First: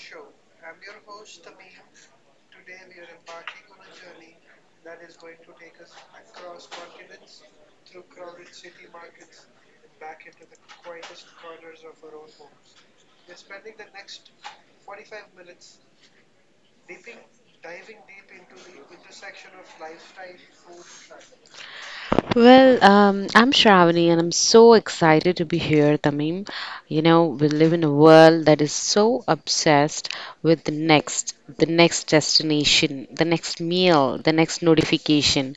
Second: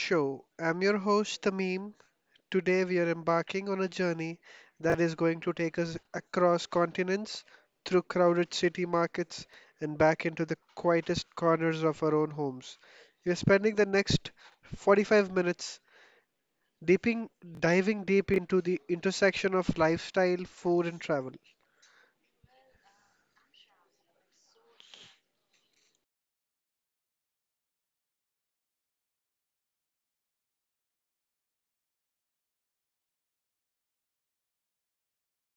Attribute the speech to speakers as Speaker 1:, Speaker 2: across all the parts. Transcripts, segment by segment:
Speaker 1: show. I'm your host, Tamim. Today, we are embarking on a journey that is going to take us across continents, through crowded city markets, and back into the quietest corners of our own homes. We're spending the next 45 minutes deeping, diving deep into the intersection of lifestyle, food, and travel.
Speaker 2: Well, I'm Shravani and I'm so excited to be here, Tamim. You know, we live in a world that is so obsessed with the next destination, the next meal, the next notification.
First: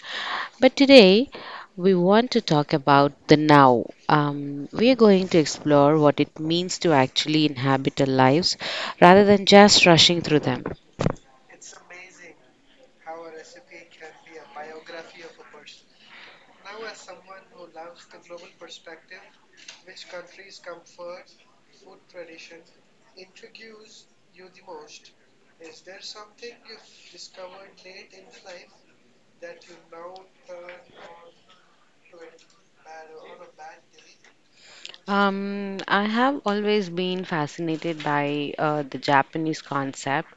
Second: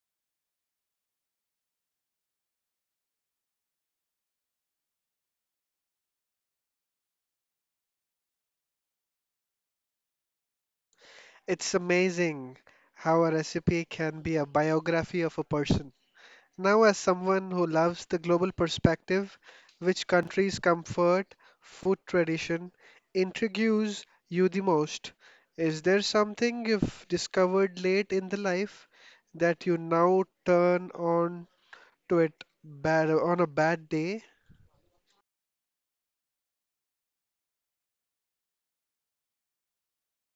Speaker 2: But today, we want to talk about the now. We are going to explore what it means to actually inhabit our lives rather than just rushing through them.
Speaker 1: It's amazing how a recipe can be a biography of a person. Now, as someone who loves the global perspective, which country's comfort, food tradition intrigues you the most? Is there something you've discovered late in the life that you now turn on to it bad on a bad day?
Speaker 2: I have always been fascinated by the Japanese concept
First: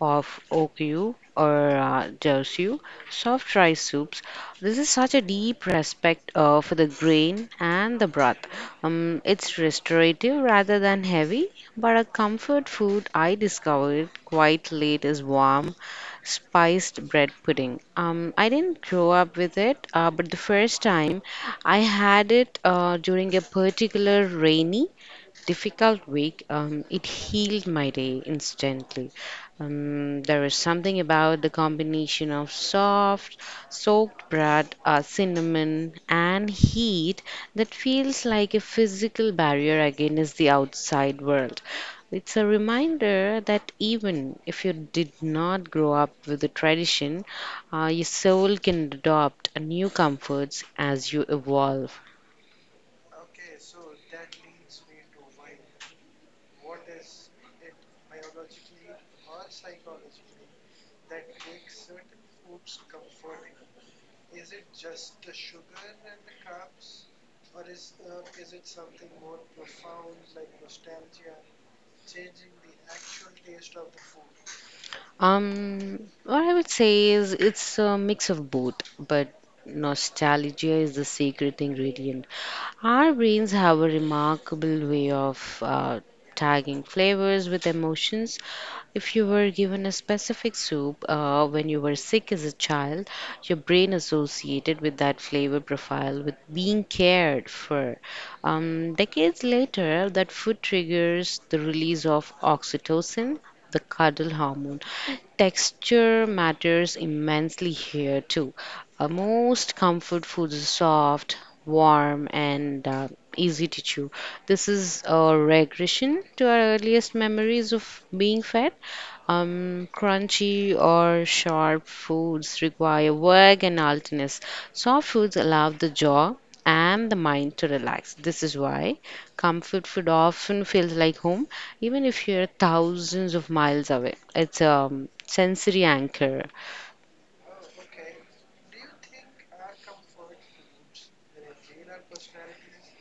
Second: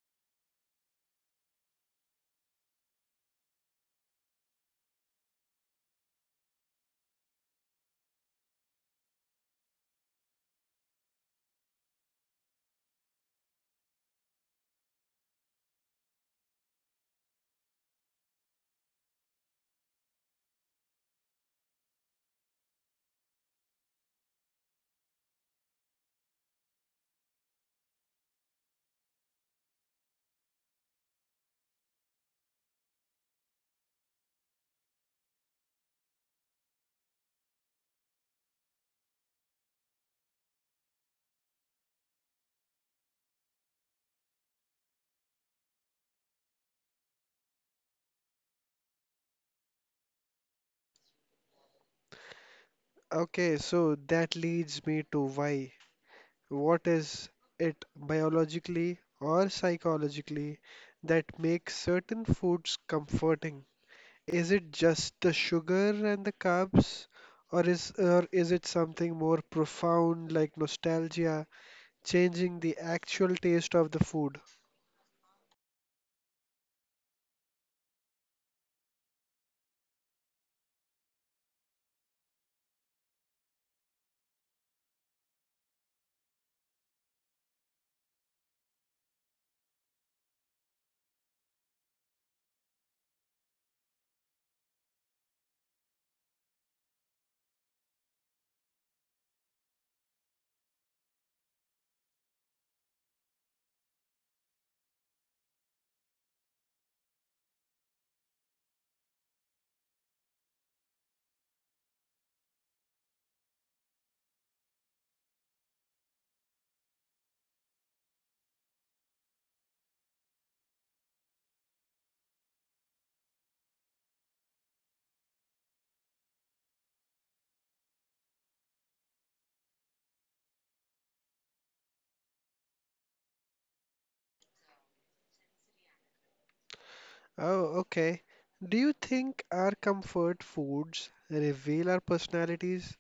Speaker 2: of Okyu or Dousyu, soft rice soups. This is such a deep respect for the grain and the broth. It's restorative rather than heavy, but a comfort food I discovered quite late is warm spiced bread pudding. I didn't grow up with it, but the first time I had it during a particular rainy difficult week, it healed my day instantly. There is something about the combination of soft, soaked bread, cinnamon, and heat that feels like a physical barrier against the outside world. It's a reminder that even if you did not grow up with the tradition, your soul can adopt new comforts as you evolve.
Speaker 1: Okay, so that leads me to why. What is it biologically or psychologically that makes certain foods comforting? Is it just the sugar and the carbs, or is it something more profound like nostalgia, changing the actual taste of the food?
Speaker 2: Um, what I would say is it's a mix of both, but nostalgia is the secret ingredient. Our brains have a remarkable way of tagging flavors with emotions. If you were given a specific soup when you were sick as a child, your brain associated with that flavor profile with being cared for. Decades later, that food triggers the release of oxytocin, the cuddle hormone. Texture matters immensely here too. Most comfort foods are soft, warm, and easy to chew. This is a regression to our earliest memories of being fed. Crunchy or sharp foods require work and alertness. Soft foods allow the jaw and the mind to relax. This is why comfort food often feels like home, even if you're thousands of miles away. It's a sensory anchor.
Speaker 1: Oh, okay. Do you think our comfort foods reveal our personalities?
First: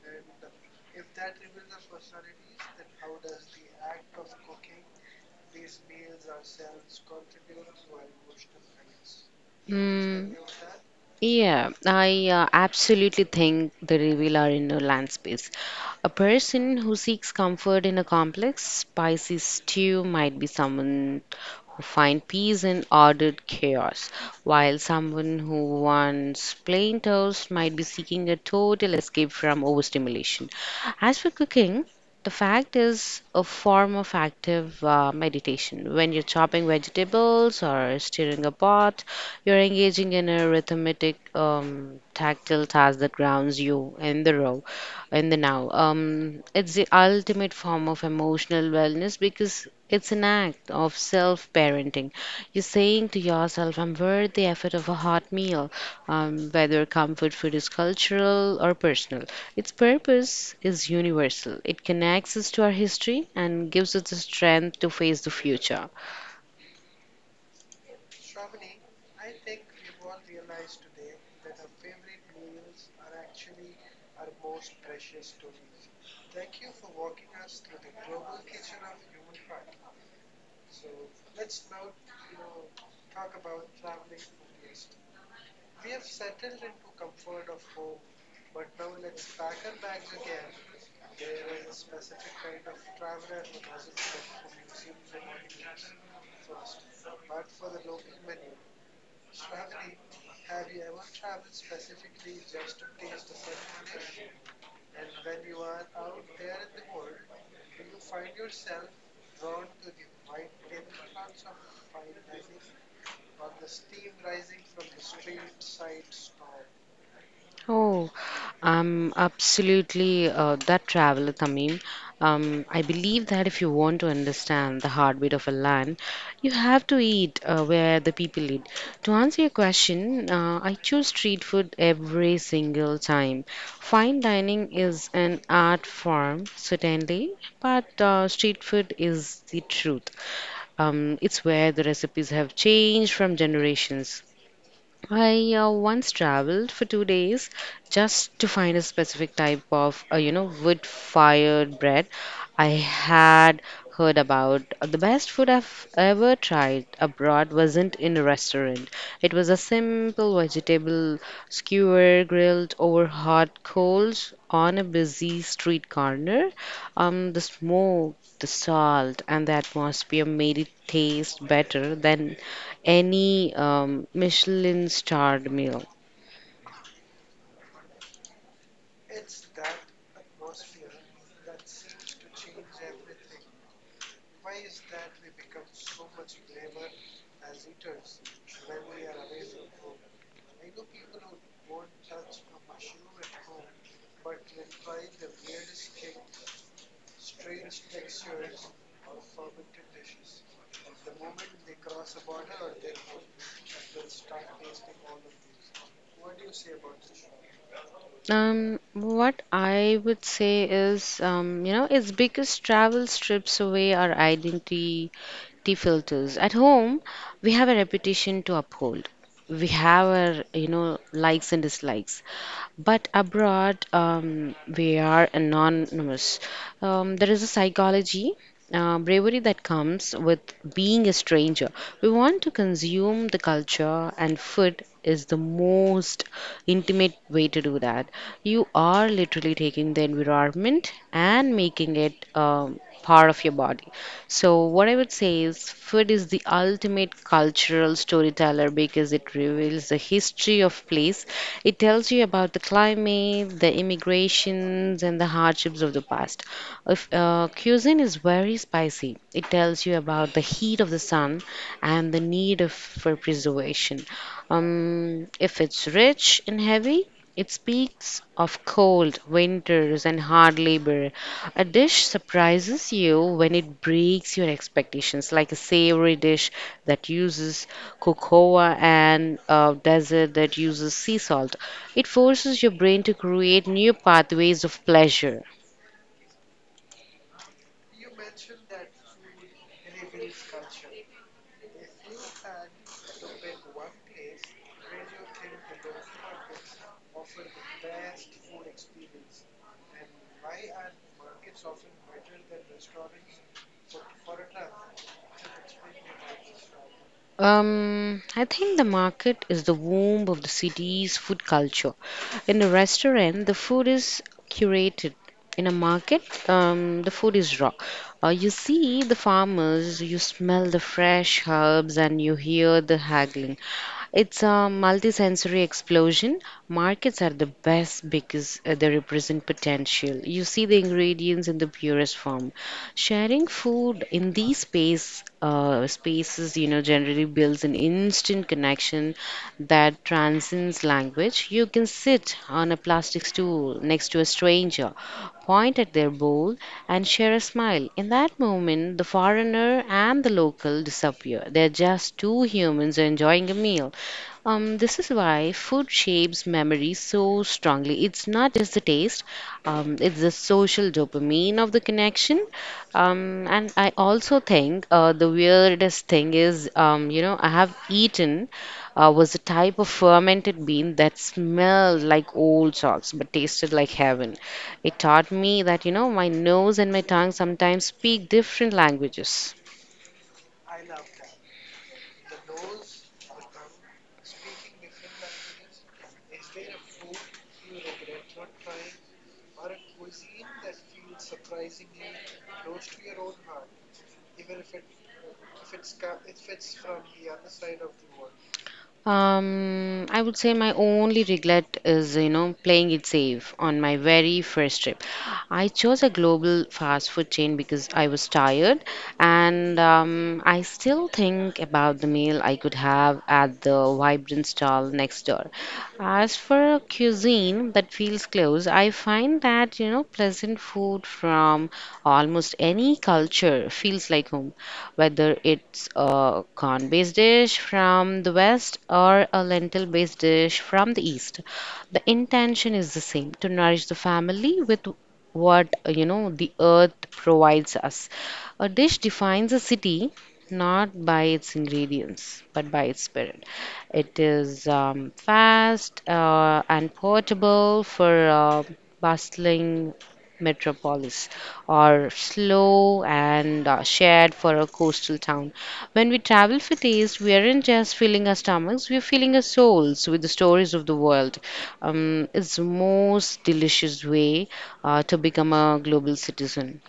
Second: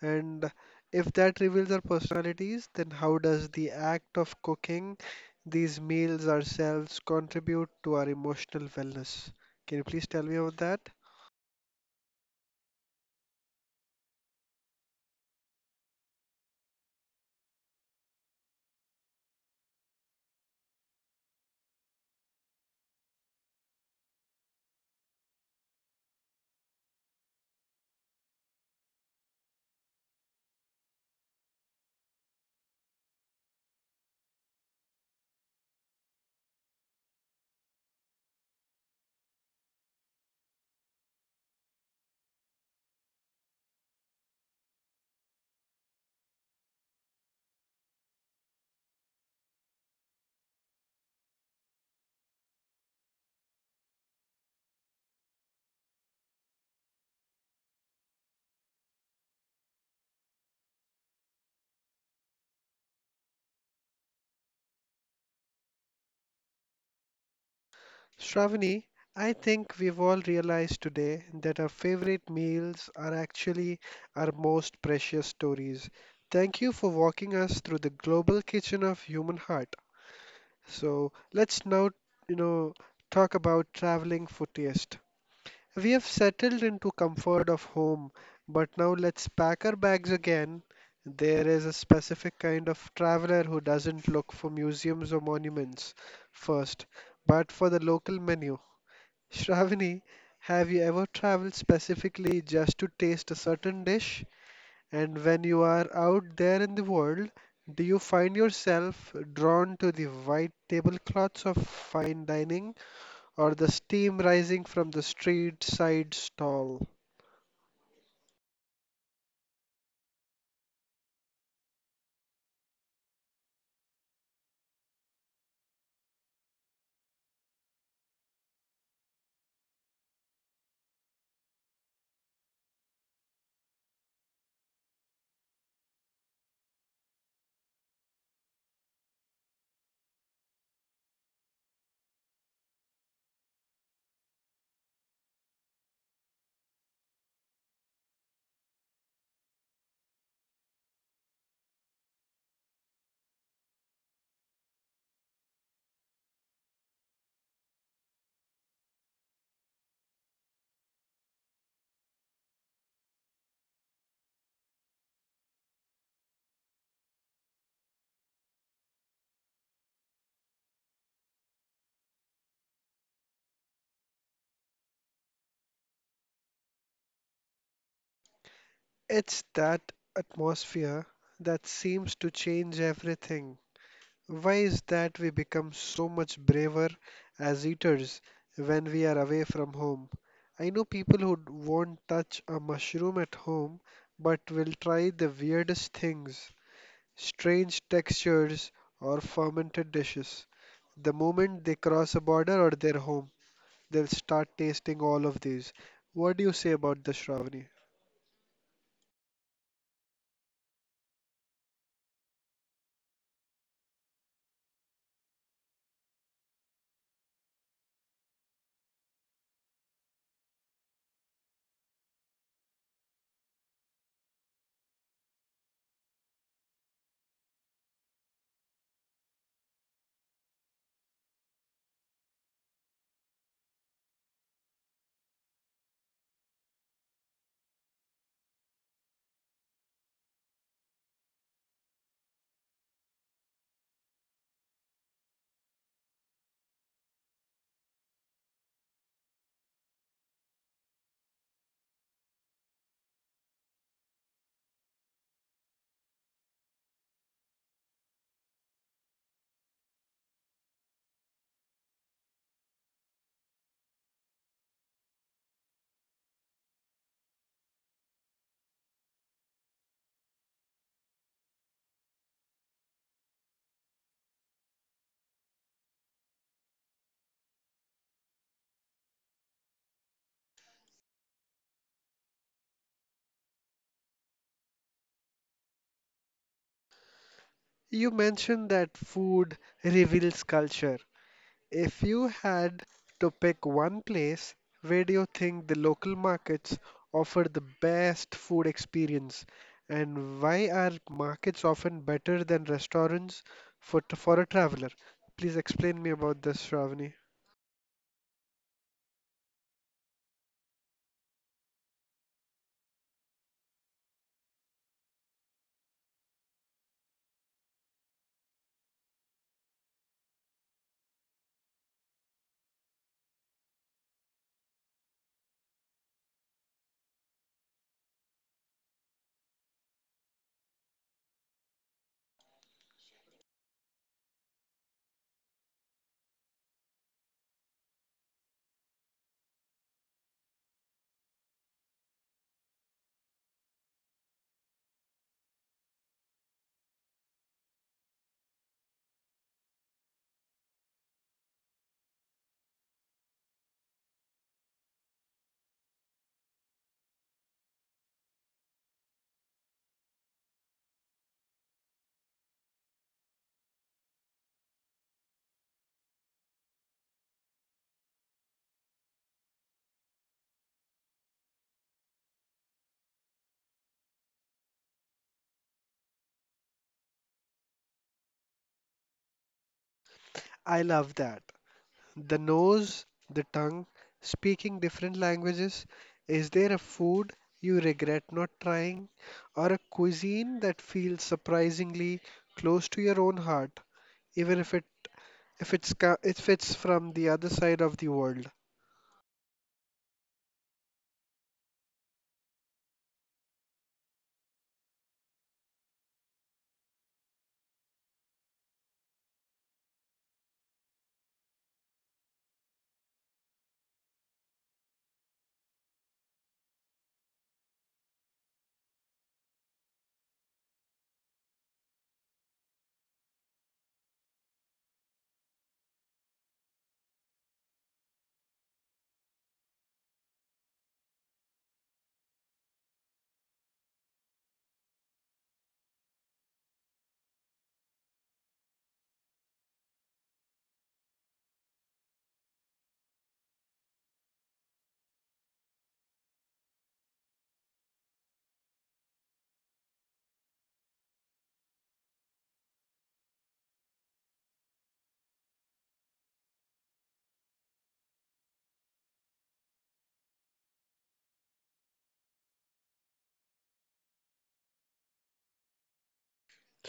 Speaker 1: And if that reveals our personalities, then how does the act of cooking these meals ourselves contribute to our emotional wellness? Can you please tell me
Speaker 2: Mm.
Speaker 1: about that?
Speaker 2: Yeah, I absolutely think the reveal are in a land space. A person who seeks comfort in a complex, spicy stew might be someone who finds peace in ordered chaos, while someone who wants plain toast might be seeking a total escape from overstimulation. As for cooking, the fact is a form of active meditation. When you're chopping vegetables or stirring a pot, you're engaging in a rhythmic, tactile task that grounds you in the row, in the now. It's the ultimate form of emotional wellness because it's an act of self parenting. You're saying to yourself, I'm worth the effort of a hot meal, whether comfort food is cultural or personal. Its purpose is universal, it connects us to our history and gives us the strength to face the future.
Speaker 1: Shravani, I think we've all realized today that our favorite meals are actually our most precious stories. Thank you for walking us through the global kitchen of human heart. So let's now, you know, talk about traveling for taste. We have settled into comfort of home, but now let's pack our bags again. There is a specific kind of traveler who doesn't look for museums or monuments first, but for the local menu. Shravani, have you ever traveled specifically just to taste a certain dish? And when you are out there in the world, do you find yourself drawn to the white tablecloths of fine dining or the steam rising from the street side stall?
Speaker 2: Oh, absolutely, that traveler, Tamim. I believe that if you want to understand the heartbeat of a land, you have to eat where the people eat. To answer your question, I choose street food every single time. Fine dining is an art form, certainly, but street food is the truth. It's where the recipes have changed from generations. I once traveled for 2 days just to find a specific type of, wood-fired bread. I had heard about the best food I've ever tried abroad wasn't in a restaurant. It was a simple vegetable skewer grilled over hot coals on a busy street corner. The smoke, the salt, and the atmosphere made it taste better than any Michelin starred meal.
Speaker 1: It's that atmosphere that seems to change everything. Why is that we become so much braver as eaters when we are away from home? I know people who won't touch a mushroom at home but will try the weirdest things, strange textures, or fermented dishes. The moment they cross a border or their home, they'll start tasting all of these. What do you say about the Shravani?
Speaker 2: What I would say is, it's because travel strips away our identity filters. At home, we have a reputation to uphold. We have our, you know, likes and dislikes. But abroad, we are anonymous. There is a psychology, bravery that comes with being a stranger. We want to consume the culture, and food is the most intimate way to do that. You are literally taking the environment and making it part of your body. So, what I would say is, food is the ultimate cultural storyteller because it reveals the history of place, it tells you about the climate, the immigrations, and the hardships of the past. If, cuisine is very spicy, it tells you about the heat of the sun and the need of, for preservation. If it's rich and heavy, it speaks of cold winters and hard labor. A dish surprises you when it breaks your expectations, like a savory dish that uses cocoa, and a dessert that uses sea salt. It forces your brain to create new pathways of pleasure.
Speaker 1: You mentioned that food reveals culture. If you had to pick one place, where do you think the local markets offer the best food experience, and why are markets often better than restaurants for a traveler? Please explain me about this, Shravani.
Speaker 2: I think the market is the womb of the city's food culture. In a restaurant, the food is curated. In a market, the food is raw. You see the farmers, you smell the fresh herbs, and you hear the haggling. It's a multisensory explosion. Markets are the best because they represent potential. You see the ingredients in the purest form. Sharing food in these space spaces, you know, generally builds an instant connection that transcends language. You can sit on a plastic stool next to a stranger, point at their bowl, and share a smile. In that moment, the foreigner and the local disappear. They're just two humans enjoying a meal. This is why food shapes memory so strongly. It's not just the taste, it's the social dopamine of the connection. And I also think the weirdest thing is, you know, I have eaten was a type of fermented bean that smelled like old socks but tasted like heaven. It taught me that, you know, my nose and my tongue sometimes speak different languages.
Speaker 1: I love that. The nose, the tongue, speaking different languages. Is there a food you regret not trying, or a cuisine that feels surprisingly close to your own heart, even if it if it's ca- if it's from the other side of the world.
Speaker 2: I would say my only regret is, you know, playing it safe on my very first trip. I chose a global fast food chain because I was tired, and I still think about the meal I could have at the vibrant stall next door. As for cuisine that feels close, I find that, you know, pleasant food from almost any culture feels like home, whether it's a corn-based dish from the west or a lentil-based dish from the east. The intention is the same, to nourish the family with what, you know, the earth provides us. A dish defines a city not by its ingredients, but by its spirit. It is fast and portable for bustling metropolis or slow and shared for a coastal town. When we travel for taste, we aren't just filling our stomachs, we're filling our souls with the stories of the world. It's the most delicious way to become a global citizen.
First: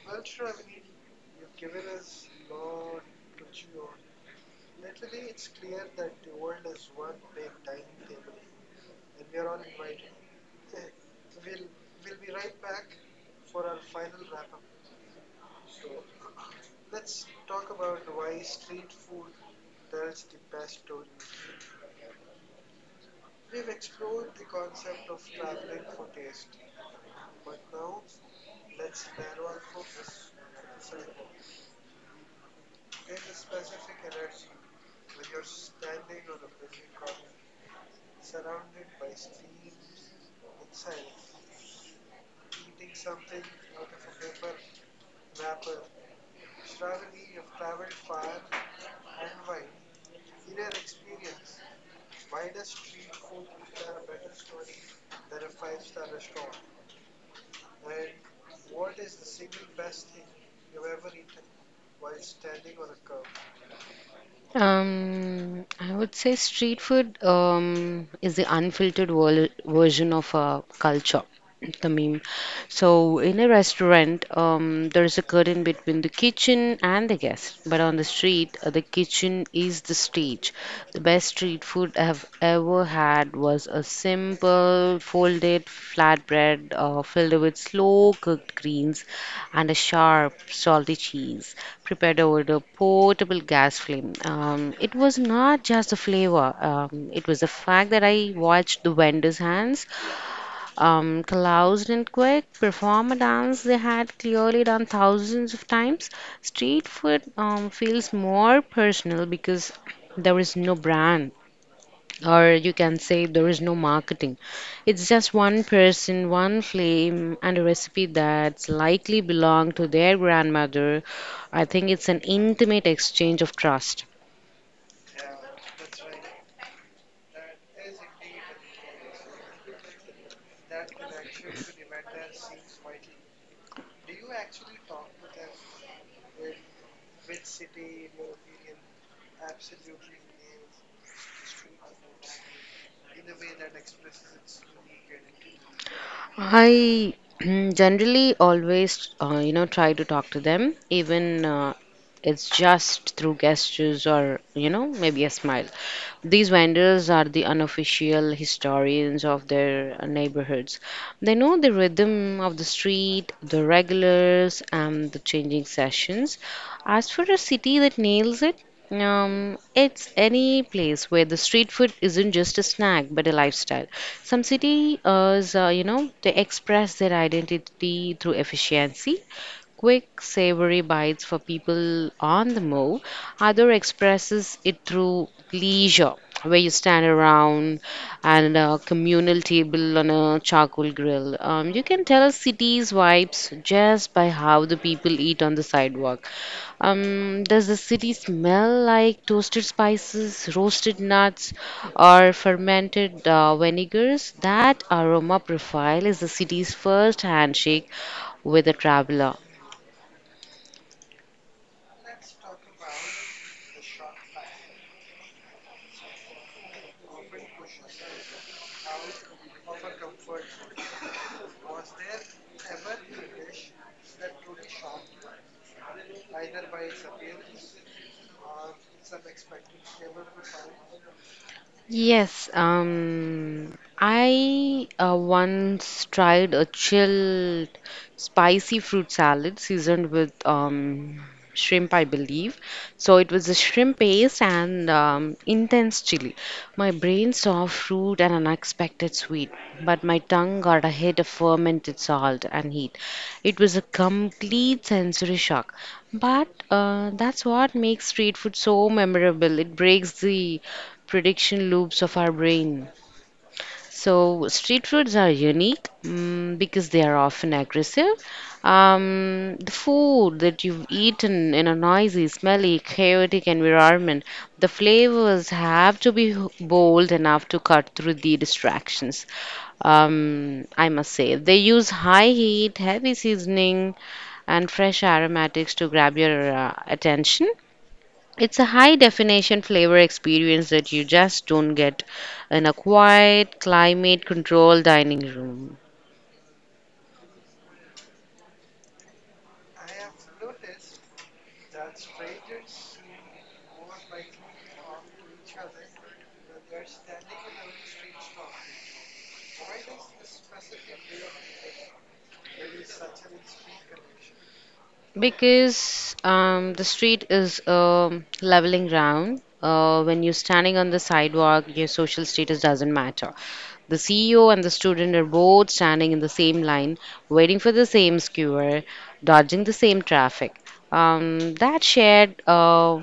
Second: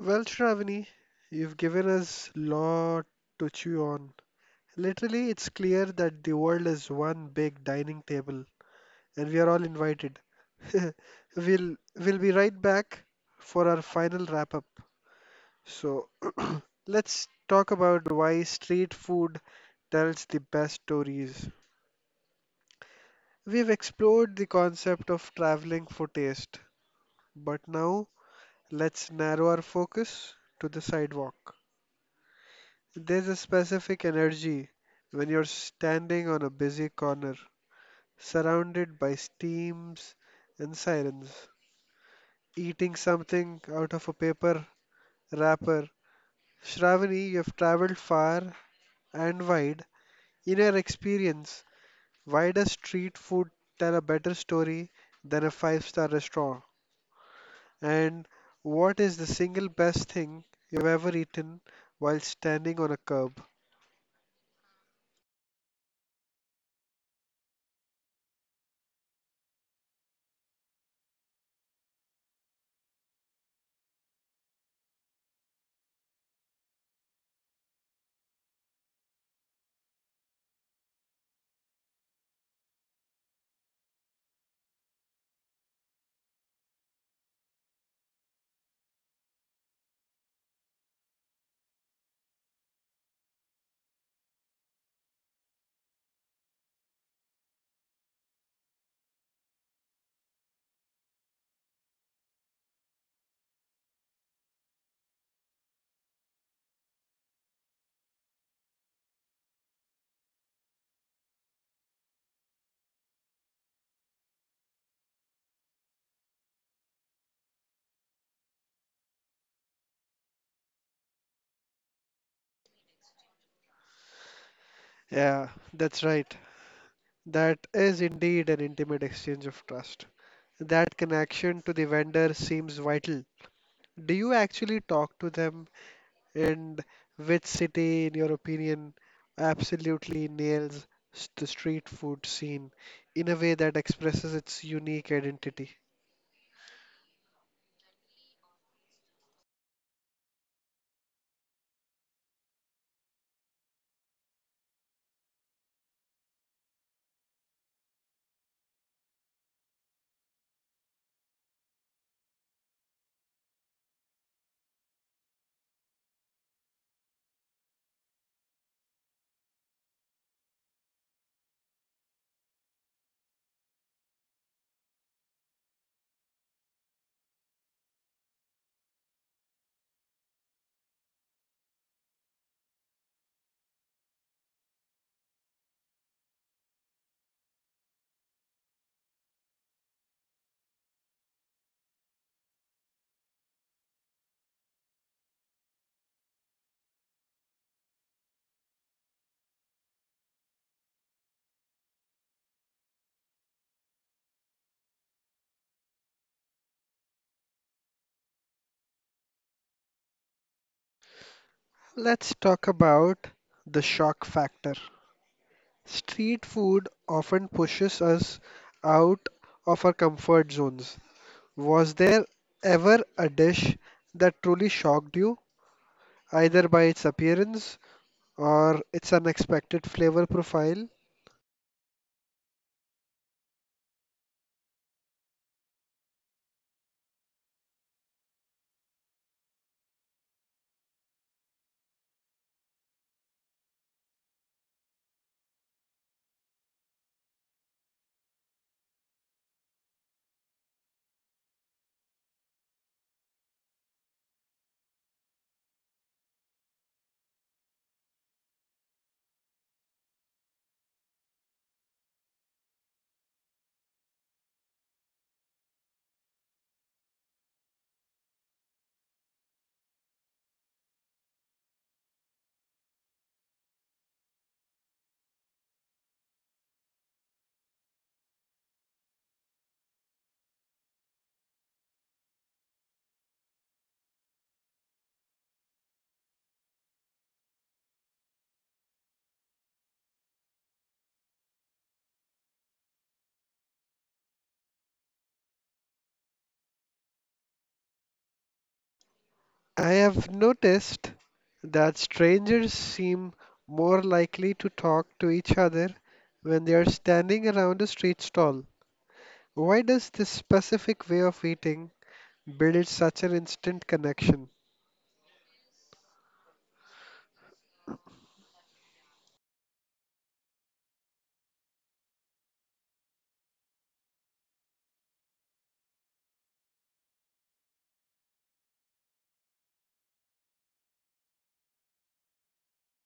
Speaker 1: Well, Shravani, you've given us lot to chew on. Literally, it's clear that the world is one big dining table, and we are all invited. We'll be right back for our final wrap up. So, let's talk about why street food tells the best stories. We've explored the concept of traveling for taste, but now let's narrow our focus to the sidewalk. There's a specific energy when you're standing on a busy corner, surrounded by steams and sirens, eating something out of a paper wrapper. Shravani, you've traveled far and wide. In your experience, why does street food tell a better story than a five-star restaurant? And what is the single best thing you've ever eaten while standing on a curb?
Speaker 2: I would say street food is the version of a culture. I mean, so in a restaurant, there is a curtain between the kitchen and the guest. But on the street, the kitchen is the stage. The best street food I have ever had was a simple folded flatbread filled with slow cooked greens and a sharp salty cheese prepared over the portable gas flame. It was not just the flavor, it was the fact that I watched the vendor's hands, closed and quick, perform a dance they had clearly done thousands of times. Street food feels more personal because there is no brand, or you can say there is no marketing. It's just one person, one flame, and a recipe that's likely belonged to their grandmother. I think it's an intimate exchange of trust.
Speaker 1: Yeah, that's right. That is indeed an intimate exchange of trust. That connection to the vendor seems vital. Do you actually talk to them? And which city, in your opinion, absolutely nails the street food scene in a way that expresses its unique identity?
Speaker 2: I generally always, you know, try to talk to them, even it's just through gestures or, you know, maybe a smile. These vendors are the unofficial historians of their neighborhoods. They know the rhythm of the street, the regulars, and the changing sessions. As for a city that nails it, it's any place where the street food isn't just a snack but a lifestyle. Some cities, you know, they express their identity through efficiency, quick, savory bites for people on the move. Other expresses it through leisure, where you stand around and a communal table on a charcoal grill. You can tell a city's vibes just by how the people eat on the sidewalk. Does the city smell like toasted spices, roasted nuts, or fermented vinegars? That aroma profile is the city's first handshake with a traveler.
Speaker 1: Let's talk about the shock factor. Street food often pushes us out of our comfort zones. Was there ever a dish that truly shocked you, either by its appearance or its unexpected flavor profile?
Speaker 2: Yes, I once tried a chilled spicy fruit salad seasoned with shrimp, I believe. So it was a shrimp paste and intense chili. My brain saw fruit and unexpected sweet, but my tongue got a hit of fermented salt and heat. It was a complete sensory shock. But that's what makes street food so memorable. It breaks the prediction loops of our brain. So, street foods are unique because they are often aggressive. The food that you've eaten in a noisy, smelly, chaotic environment, the flavors have to be bold enough to cut through the distractions. I must say, they use high heat, heavy seasoning, and fresh aromatics to grab your attention. It's a high definition flavor experience that you just don't get in a quiet, climate controlled dining room.
Speaker 1: I have noticed that strangers seem more likely to talk to each other when they are standing around a street stall. Why does this specific way of eating build such an instant connection?
Speaker 2: Because the street is a leveling ground. When you're standing on the sidewalk, your social status doesn't matter. The CEO and the student are both standing in the same line, waiting for the same skewer, dodging the same traffic. That shared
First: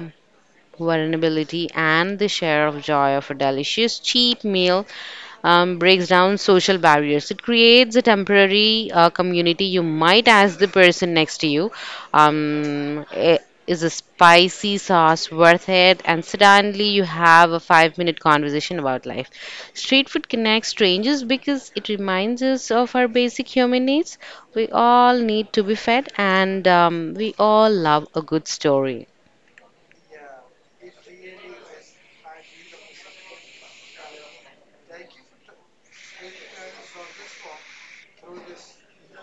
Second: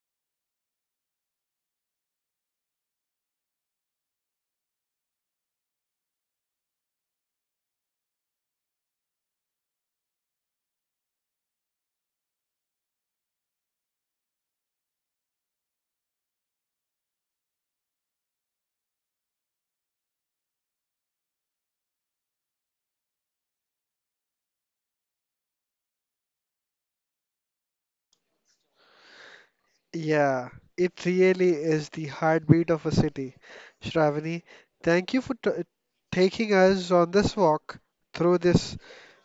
Speaker 2: vulnerability and the share of joy of a delicious cheap meal breaks down social barriers. It creates a temporary community. You might ask the person next to you, "Eh, is a spicy sauce worth it?" And suddenly you have a 5 minute conversation about life. Street food connects strangers because it reminds us of our basic human needs. We all need to be fed, and we all love a good story.
Speaker 1: Yeah, it really is the heartbeat of a city. Shravani, thank you for taking us on this walk through this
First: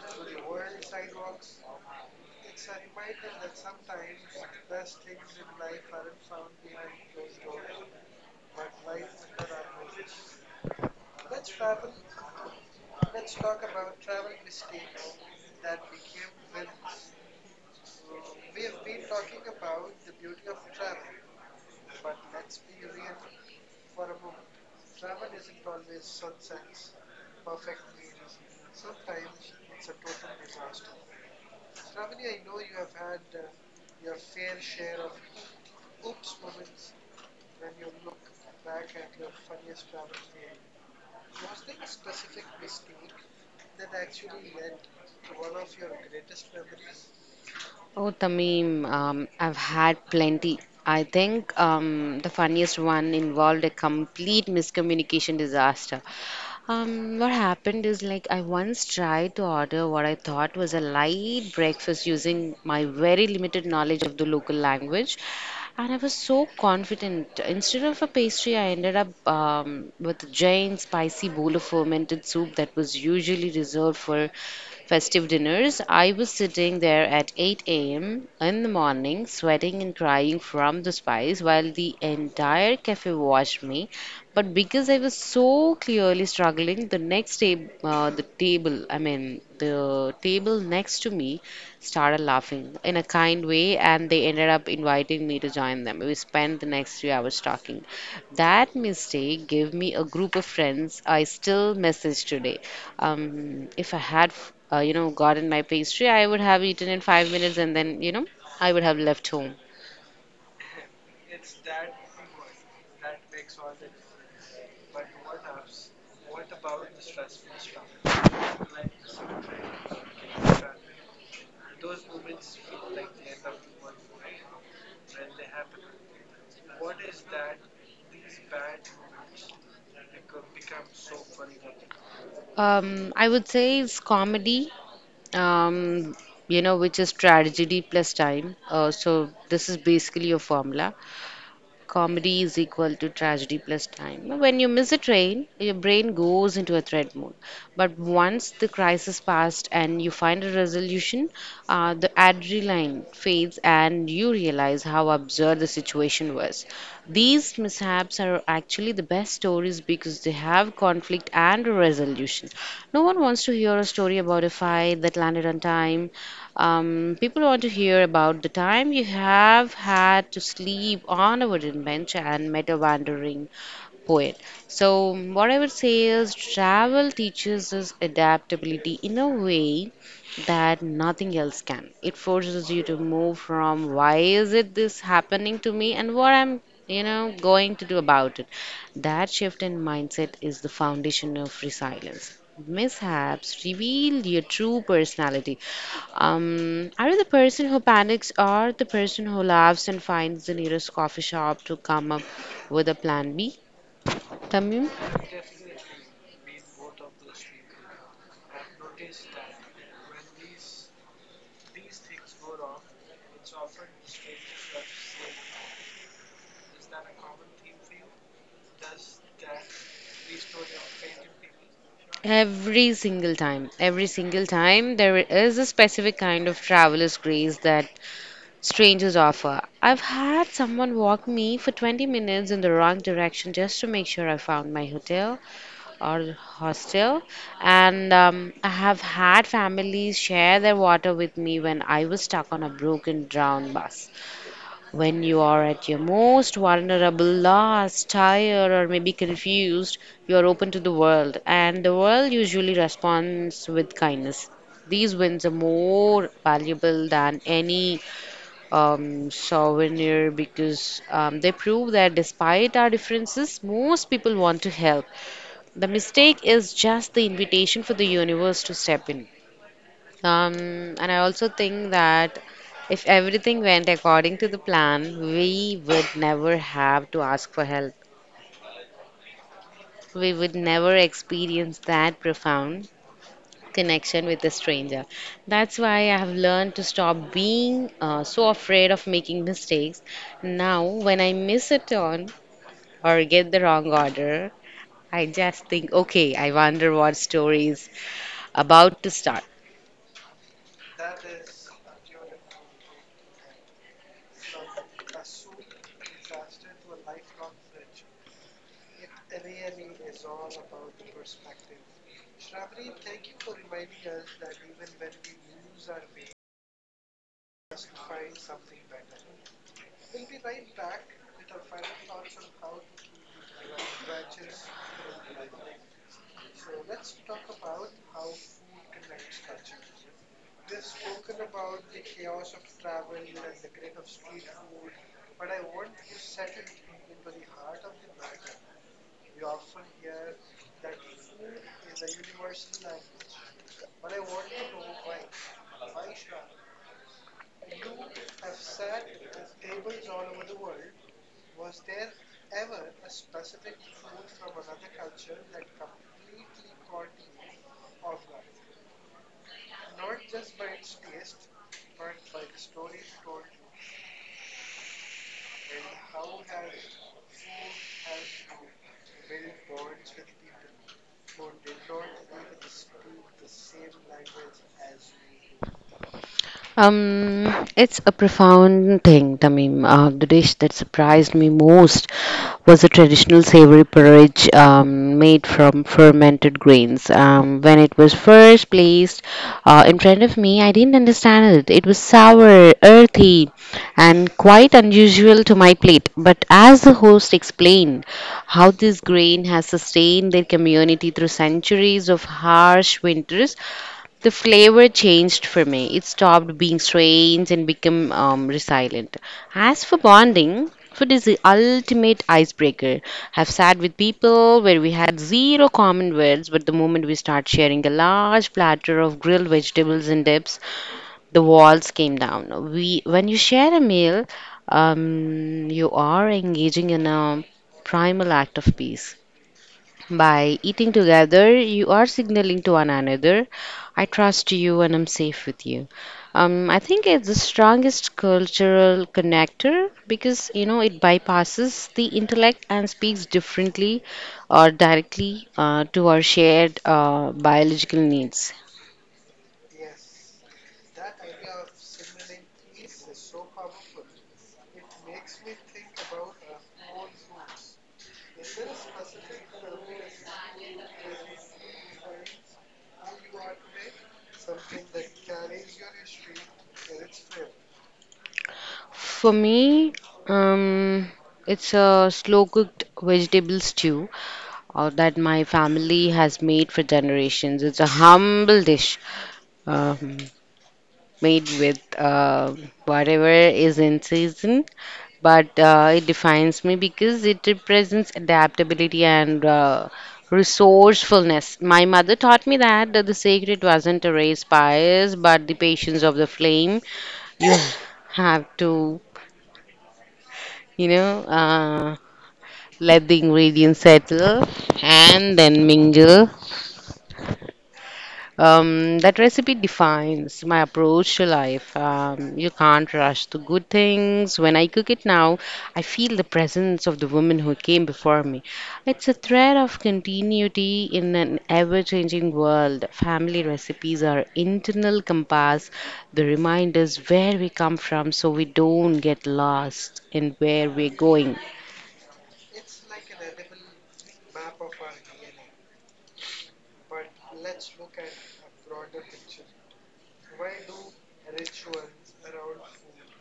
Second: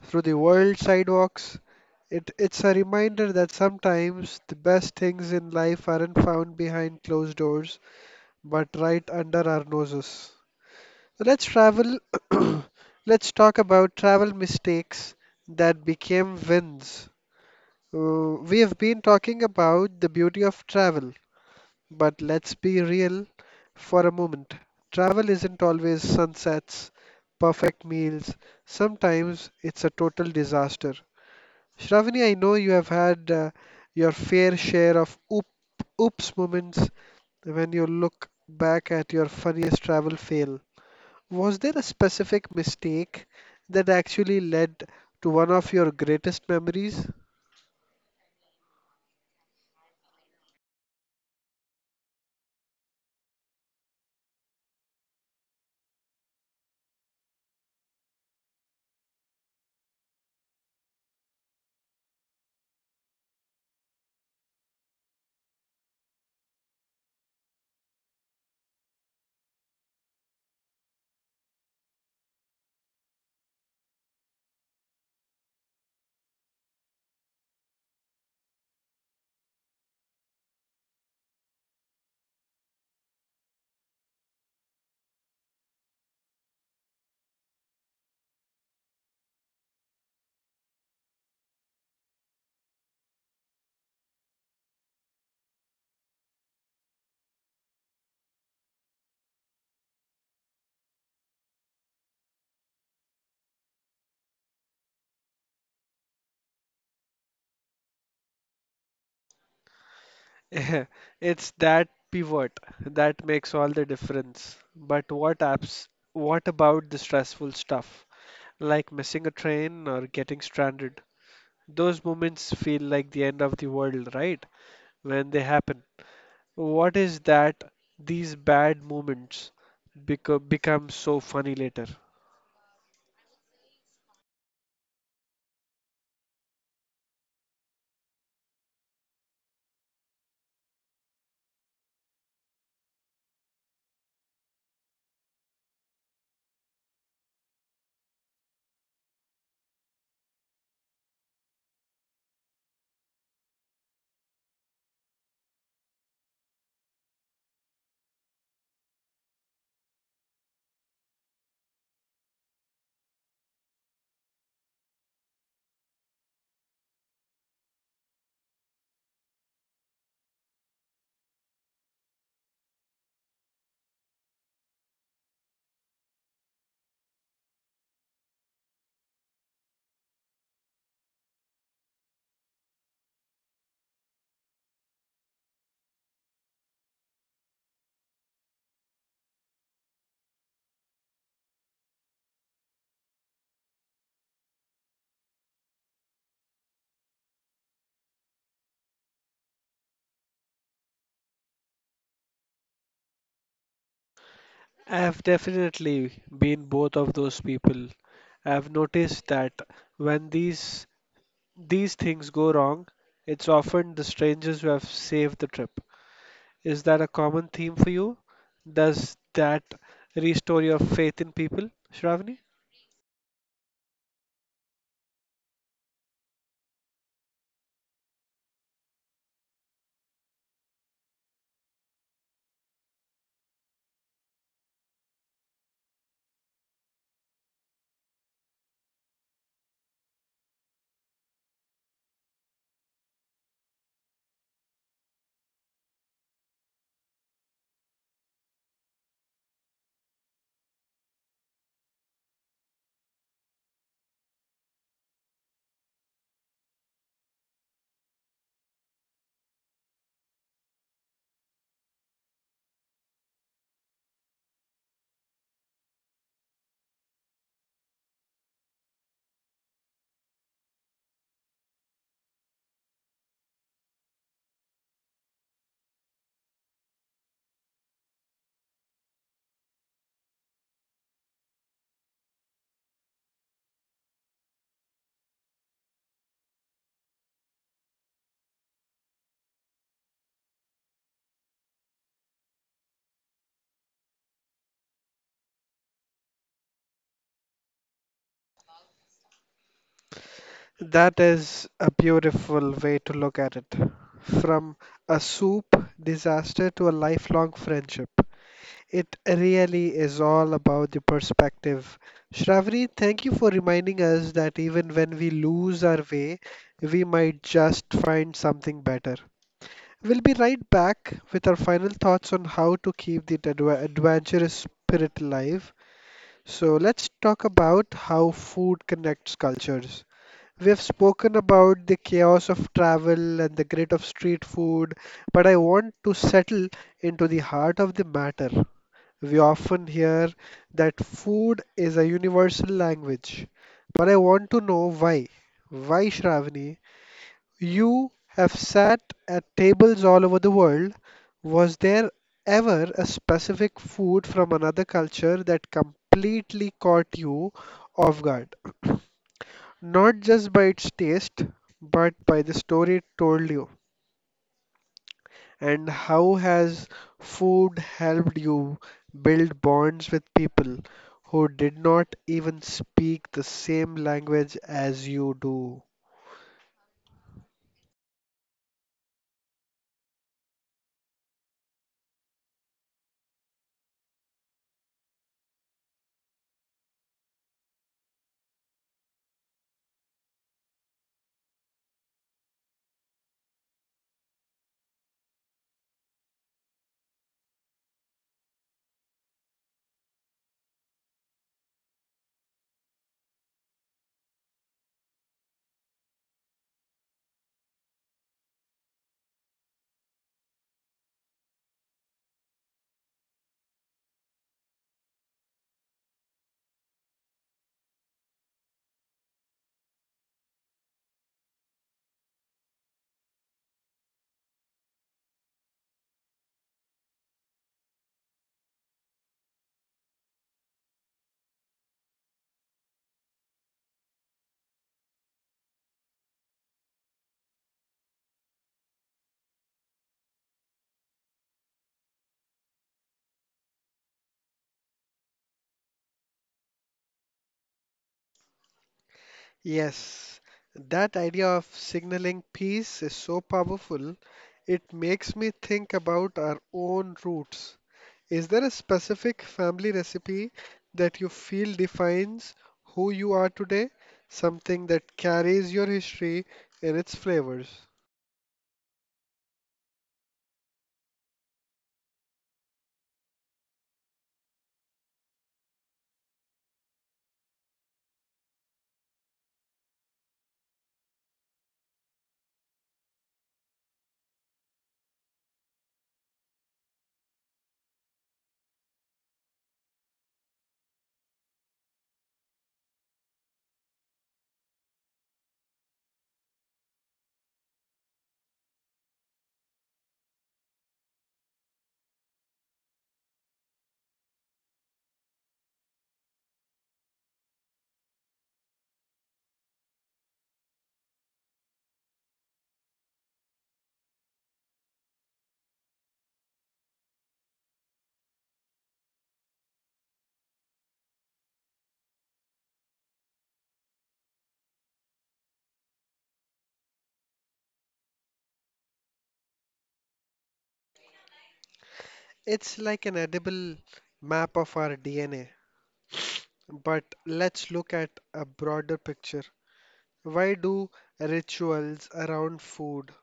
Speaker 1: through the world sidewalks. It's a reminder that sometimes the best things in life aren't found behind closed doors, but right under our noses. Let's travel. Let's talk about travel mistakes that became wins. We have been talking about the beauty of travel but let's be real for a moment. Travel isn't always sunsets, perfect meals. Sometimes it's a total disaster. Shravani, I know you have had your fair share of oops moments when you look back at your funniest travel fail. Was there a specific mistake that actually led to one of your greatest memories?
Speaker 2: Oh, Tamim, I've had plenty. I think the funniest one involved a complete miscommunication disaster. What happened is like I once tried to order what I thought was a light breakfast using my very limited knowledge of the local language, and I was so confident. Instead of a pastry, I ended up with a giant spicy bowl of fermented soup that was usually reserved for festive dinners. I was sitting there at 8 a.m. in the morning, sweating and crying from the spice, while the entire cafe watched me. But because I was so clearly struggling, the table, I mean, the table next to me started laughing in a kind way, and they ended up inviting me to join them. We spent the next 3 hours talking. That mistake gave me a group of friends I still message today. If I had, you know, gotten my pastry, I would have eaten in 5 minutes, and then, you know, I would have left home.
Speaker 1: It's that pivot that makes all the difference. But what about the stressful stuff, like missing a train or getting stranded? Those moments feel like the end of the world, right? When they happen. What is that these bad moments become so funny later?
Speaker 2: I would say it's comedy um, you know, which is tragedy plus time. So this is basically a formula. Comedy is equal to tragedy plus time. When you miss a train, your brain goes into a threat mode. But once the crisis passed and you find a resolution, the adrenaline fades and you realize how absurd the situation was. These mishaps are actually the best stories because they have conflict and a resolution. No one wants to hear a story about a fight that landed on time. Um, people want to hear about the time you have had to sleep on a wooden bench and metal wandering poet. So, what I would say is travel teaches us adaptability in a way that nothing else can. It forces you to move from why is it this happening to me and what I'm, you know, going to do about it. That shift in mindset is the foundation of resilience. Mishaps reveal your true personality. Are you the person who panics or the person who laughs and finds the nearest coffee shop to come up with a plan B? Tamim,
Speaker 1: I have definitely been both of those people. I've noticed that when these things go wrong, it's often the strangers who have saved the trip. Is that a common theme for you? Does that restore your faith in people, Shravani?
Speaker 2: every single time, there is a specific kind of traveler's grace that strangers offer. I've had someone walk me for 20 minutes in the wrong direction just to make sure I found my hotel. Or hostel. And I have had families share their water with me when I was stuck on a broken down bus. When you are at your most vulnerable, lost, tired, or maybe confused, you are open to the world, and the world usually responds with kindness. These wins are more valuable than any souvenir because they prove that despite our differences, most people want to help. The mistake is just the invitation for the universe to step in. And I also think that if everything went according to the plan, we would never have to ask for help. We would never experience that profound connection with a stranger. That's why I have learned to stop being so afraid of making mistakes. Now, when I miss a turn or get the wrong order, I just think, okay, I wonder what story is about to start.
Speaker 1: That is a beautiful way to look at it. From a soup disaster to a lifelong friendship. It really is all about the perspective. Shravani, thank you for reminding us that even when we lose our way, we might just find something better. We'll be right back with our final thoughts on how to keep the adventurous spirit alive. So, let's talk about how food connects cultures. We have spoken about the chaos of travel and the grit of street food, but I want to settle into the heart of the matter. We often hear that food is a universal language, but I want to know why. Why, Shravani? You have sat at tables all over the world. Was there ever a specific food from another culture that completely caught you off guard? Not just by its taste, but by the story it told you. And how has food helped you build bonds with people who did not even speak the same language as you do?
Speaker 2: It's a profound thing, Tamim. The dish that surprised me most was a traditional savory porridge made from fermented grains. When it was first placed in front of me, I didn't understand it. It was sour, earthy, and quite unusual to my plate. But as the host explained how this grain has sustained their community through centuries of harsh winters, the flavor changed for me. It stopped being strange and became resilient. As for bonding, food is the ultimate icebreaker. I've sat with people where we had zero common words, but the moment we start sharing a large platter of grilled vegetables and dips, the walls came down. We, when you share a meal, you are engaging in a primal act of peace. By eating together, you are signaling to one another, I trust you and I'm safe with you. I think it's the strongest cultural connector because, you know, it bypasses the intellect and speaks differently or directly to our shared biological needs.
Speaker 1: Yes, that idea of signaling peace is so powerful. It makes me think about our own roots. Is there a specific family recipe that you feel defines who you are today? Something that carries your history in its flavors?
Speaker 2: For me, um, it's a slow cooked vegetable stew that my family has made for generations. It's a humble dish. Um, made with whatever is in season, but it defines me because it represents adaptability and resourcefulness. My mother taught me that the sacred wasn't erased by us, but the patience of the flame. You have to, you know, let the ingredients settle and then mingle. That recipe defines my approach to life. You can't rush the good things. When I cook it now, I feel the presence of the woman who came before me. It's a thread of continuity in an ever changing world. Family recipes are internal compass, the reminders where we come from so we don't get lost in where we're going.
Speaker 1: It's like an edible map of our DNA. But let's look at a broader picture. Why do rituals around food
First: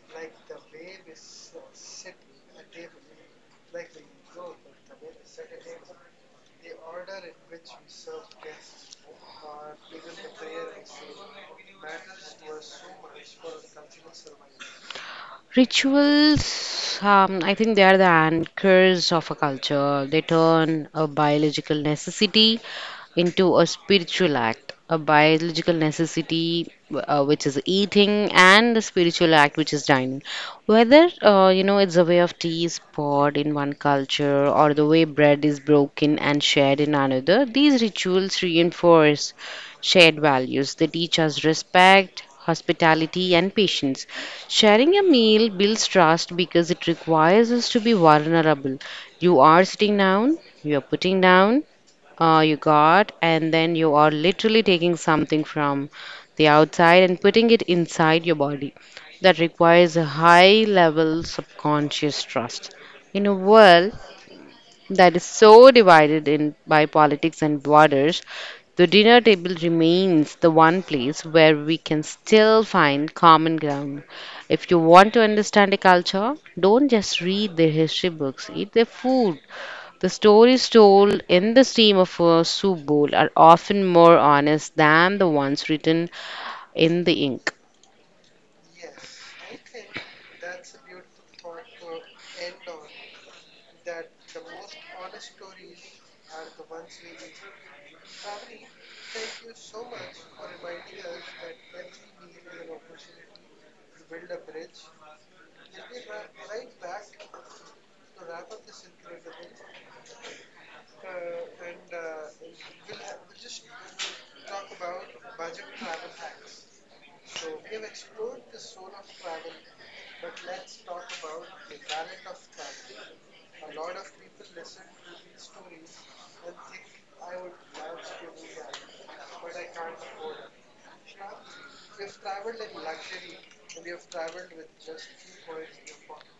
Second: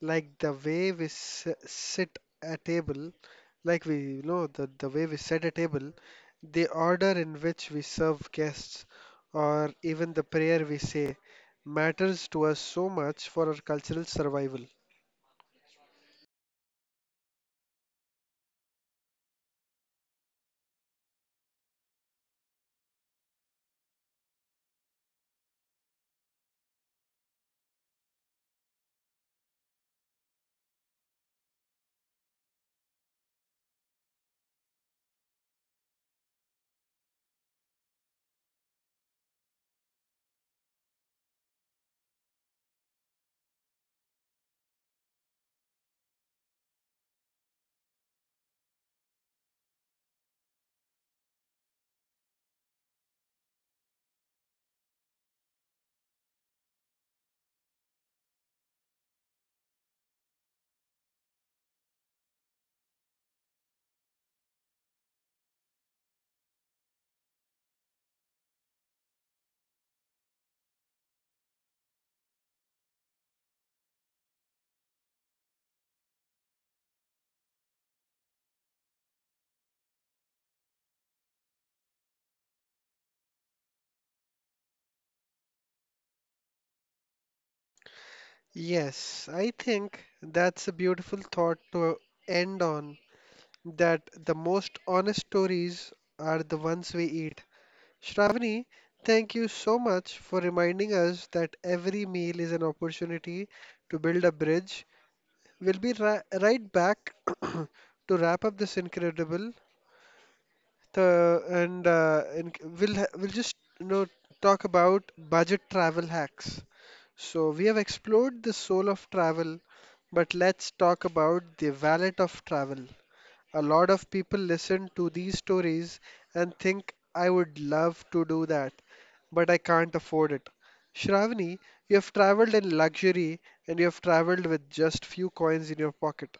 Speaker 1: like the way we sit at table, like we you know the way we set a table, the order in which we serve guests, or even the prayer we say, matters to us so much for our cultural survival.
Speaker 2: Rituals, I think they are the anchors of a culture. They turn a biological necessity into a spiritual act. A biological necessity, which is eating, and a spiritual act, which is dining. Whether you know it's the way of tea is poured in one culture or the way bread is broken and shared in another, these rituals reinforce shared values. They teach us respect, hospitality, and patience. Sharing a meal builds trust because it requires us to be vulnerable. You are sitting down, you are putting down your guard, and then you are literally taking something from the outside and putting it inside your body. That requires a high level subconscious trust. In a world that is so divided in by politics and borders, the dinner table remains the one place where we can still find common ground. If you want to understand a culture, don't just read their history books, eat their food. The stories told in the steam of a soup bowl are often more honest than the ones written in the ink.
Speaker 1: Yes, I think that's a beautiful thought to end on that the most honest stories are the ones we eat. Shravani, thank you so much for reminding us that every meal is an opportunity to build a bridge. We'll be right back to wrap up this incredible the and in, we'll ha- we'll just talk about budget travel hacks. So we have explored the soul of travel, but let's talk about the wallet of travel. A lot of people listen to these stories and think I would love to do that but I can't afford it. Shravani, you have traveled in luxury and you have traveled with just few coins in your pocket.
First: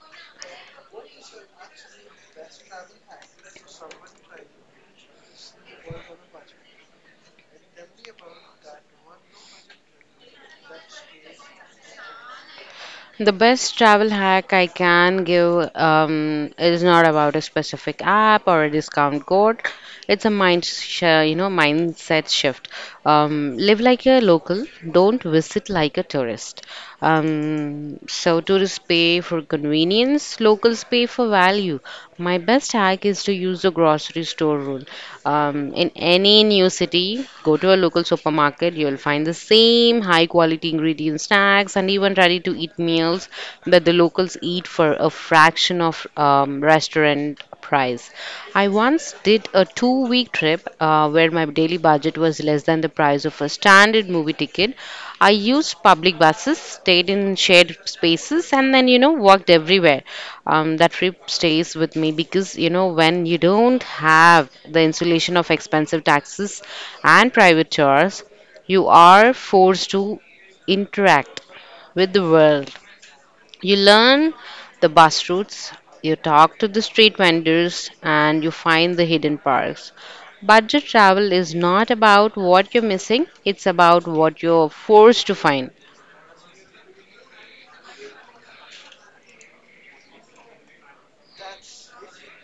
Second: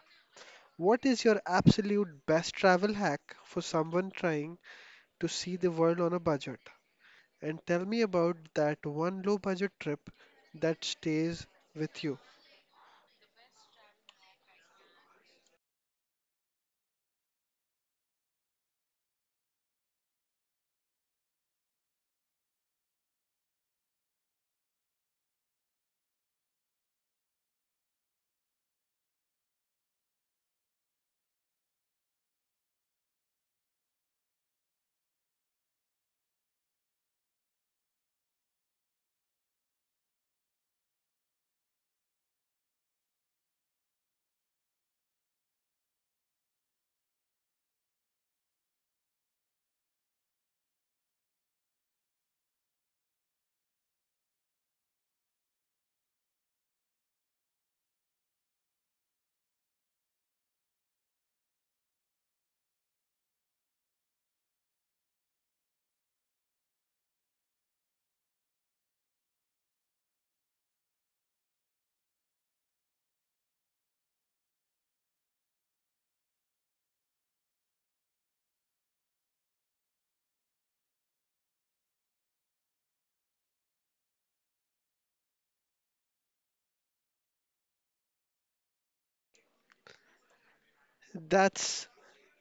Speaker 1: What is your absolute best travel hack for someone trying to see the world on a budget? And tell me about that one low budget trip that stays with you.
Speaker 2: The best travel hack I can give is not about a specific app or a discount code. It's a you know, mindset shift. Live like a local. Don't visit like a tourist. So tourists pay for convenience. Locals pay for value. My best hack is to use the grocery store rule. In any new city, go to a local supermarket, you'll find the same high quality ingredient snacks and even ready to eat meals that the locals eat for a fraction of restaurant price. I once did a 2 week trip where my daily budget was less than the price of a standard movie ticket. I used public buses, stayed in shared spaces, and then, you know, walked everywhere. That trip stays with me because, you know, when you don't have the insulation of expensive taxis and private tours, you are forced to interact with the world. You learn the bus routes, you talk to the street vendors, and you find the hidden parks. Budget travel is not about what you're missing, it's about what you're forced to find.
Speaker 1: That's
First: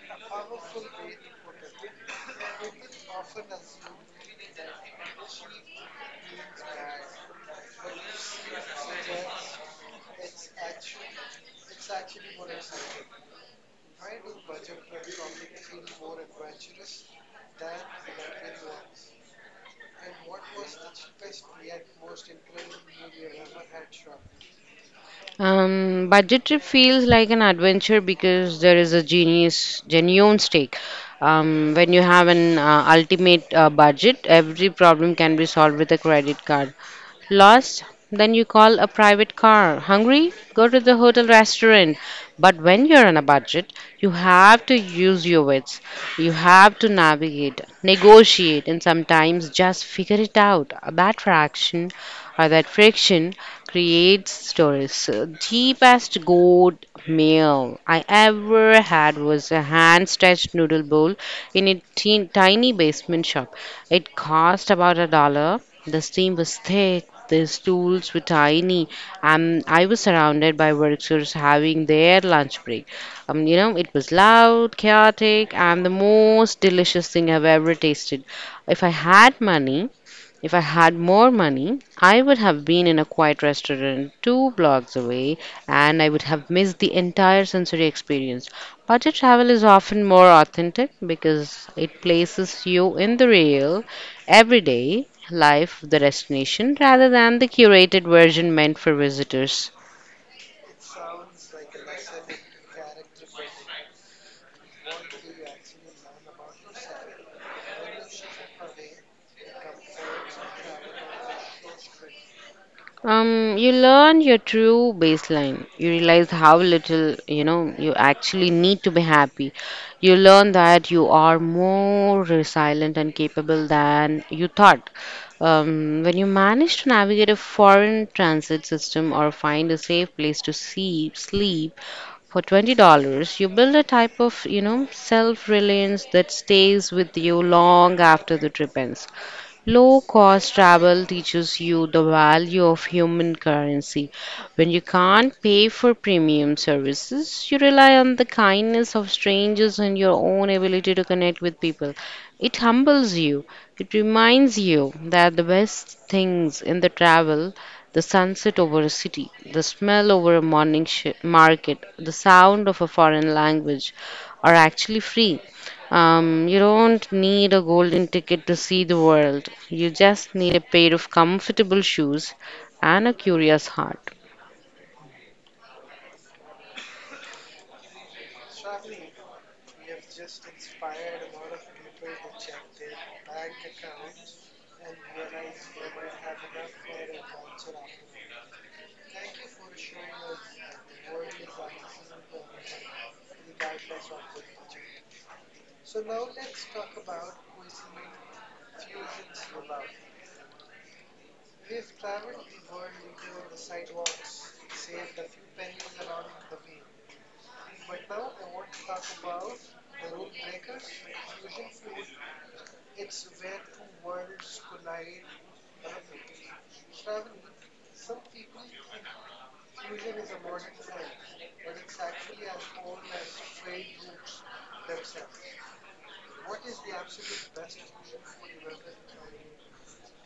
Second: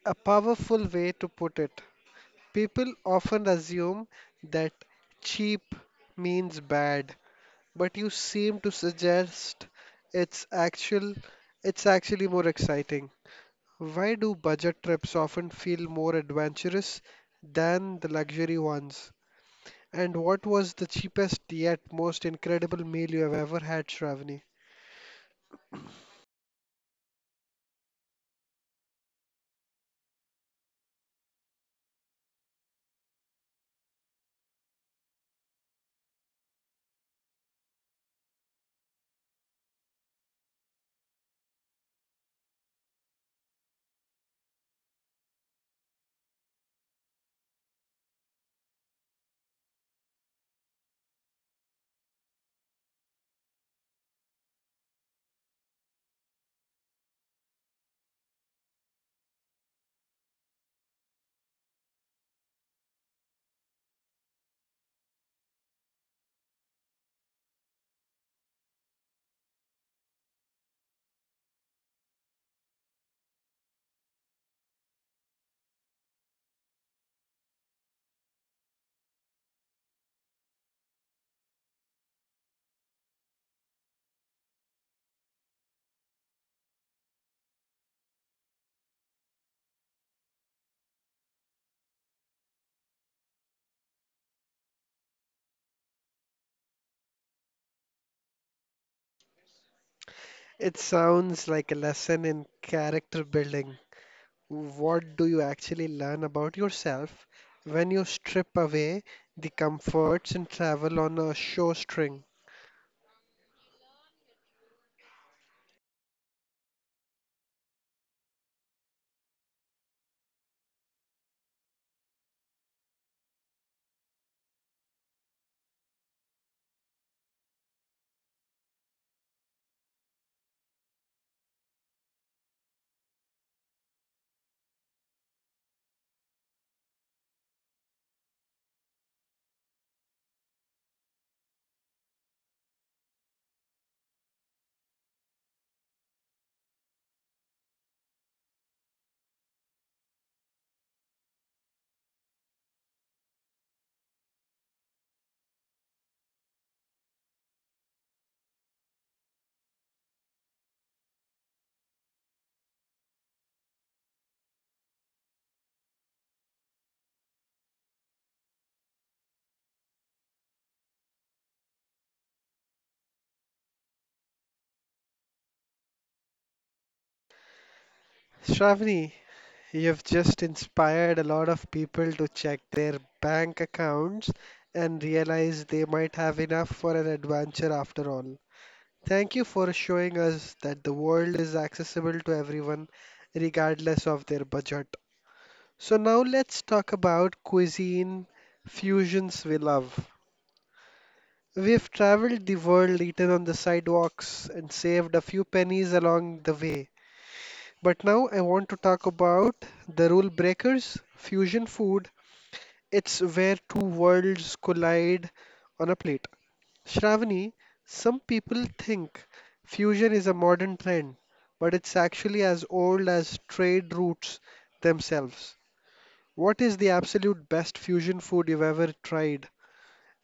Speaker 1: a powerful way to put it. People often assume that cheap means bad, but you seem to suggest it's actual it's actually more exciting. Why do budget trips often feel more adventurous than the luxury ones? And what was the cheapest yet most incredible meal you have ever had, Shravani?
Speaker 2: Budget trip feels like an adventure because there is a genuine stake. When you have an ultimate budget, every problem can be solved with a credit card. Lost? Then you call a private car. Hungry? Go to the hotel restaurant. But when you're on a budget, you have to use your wits. You have to navigate, negotiate, and sometimes just figure it out. That fraction or that friction creates stories. So, the best good meal I ever had was a hand-stretched noodle bowl in a tiny basement shop. It cost about a dollar. The steam was thick. The stools were tiny, and I was surrounded by workers having their lunch break. It was loud, chaotic, and the most delicious thing I've ever tasted. If I had money, if I had more money, I would have been in a quiet restaurant two blocks away, and I would have missed the entire sensory experience. Budget travel is often more authentic because it places you in the real, everyday life of the destination rather than the curated version meant for visitors.
Speaker 1: It sounds like a lesson in character building. What do you actually learn about yourself when you strip away the comforts and travel on a shoestring?
Speaker 2: You learn your true baseline. You realize how little, you know, you actually need to be happy. You learn that you are more resilient and capable than you thought. When you manage to navigate a foreign transit system or find a safe place to sleep, for $20, you build a type of, you know, self-reliance that stays with you long after the trip ends. Low-cost travel teaches you the value of human currency. When you can't pay for premium services, you rely on the kindness of strangers and your own ability to connect with people. It humbles you. It reminds you that the best things in the travel, the sunset over a city, the smell over a morning shi market, the sound of a foreign language, are actually free. You don't need a golden ticket to see the world. You just need a pair of comfortable shoes and a curious heart.
Speaker 1: Shravani, you've just inspired a lot of people to check their bank accounts and realize they might have enough for an adventure after all. Thank you for showing us that the world is accessible to everyone, regardless of their budget. So, now let's talk about cuisine fusions we love. We've traveled the world, eaten on the sidewalks, and saved a few pennies along the way. But now I want to talk about the rule breakers, fusion food, it's where two worlds collide on a plate. Shravani, some people think fusion is a modern trend, but it's actually as old as trade routes themselves. What is the absolute best fusion food you've ever tried?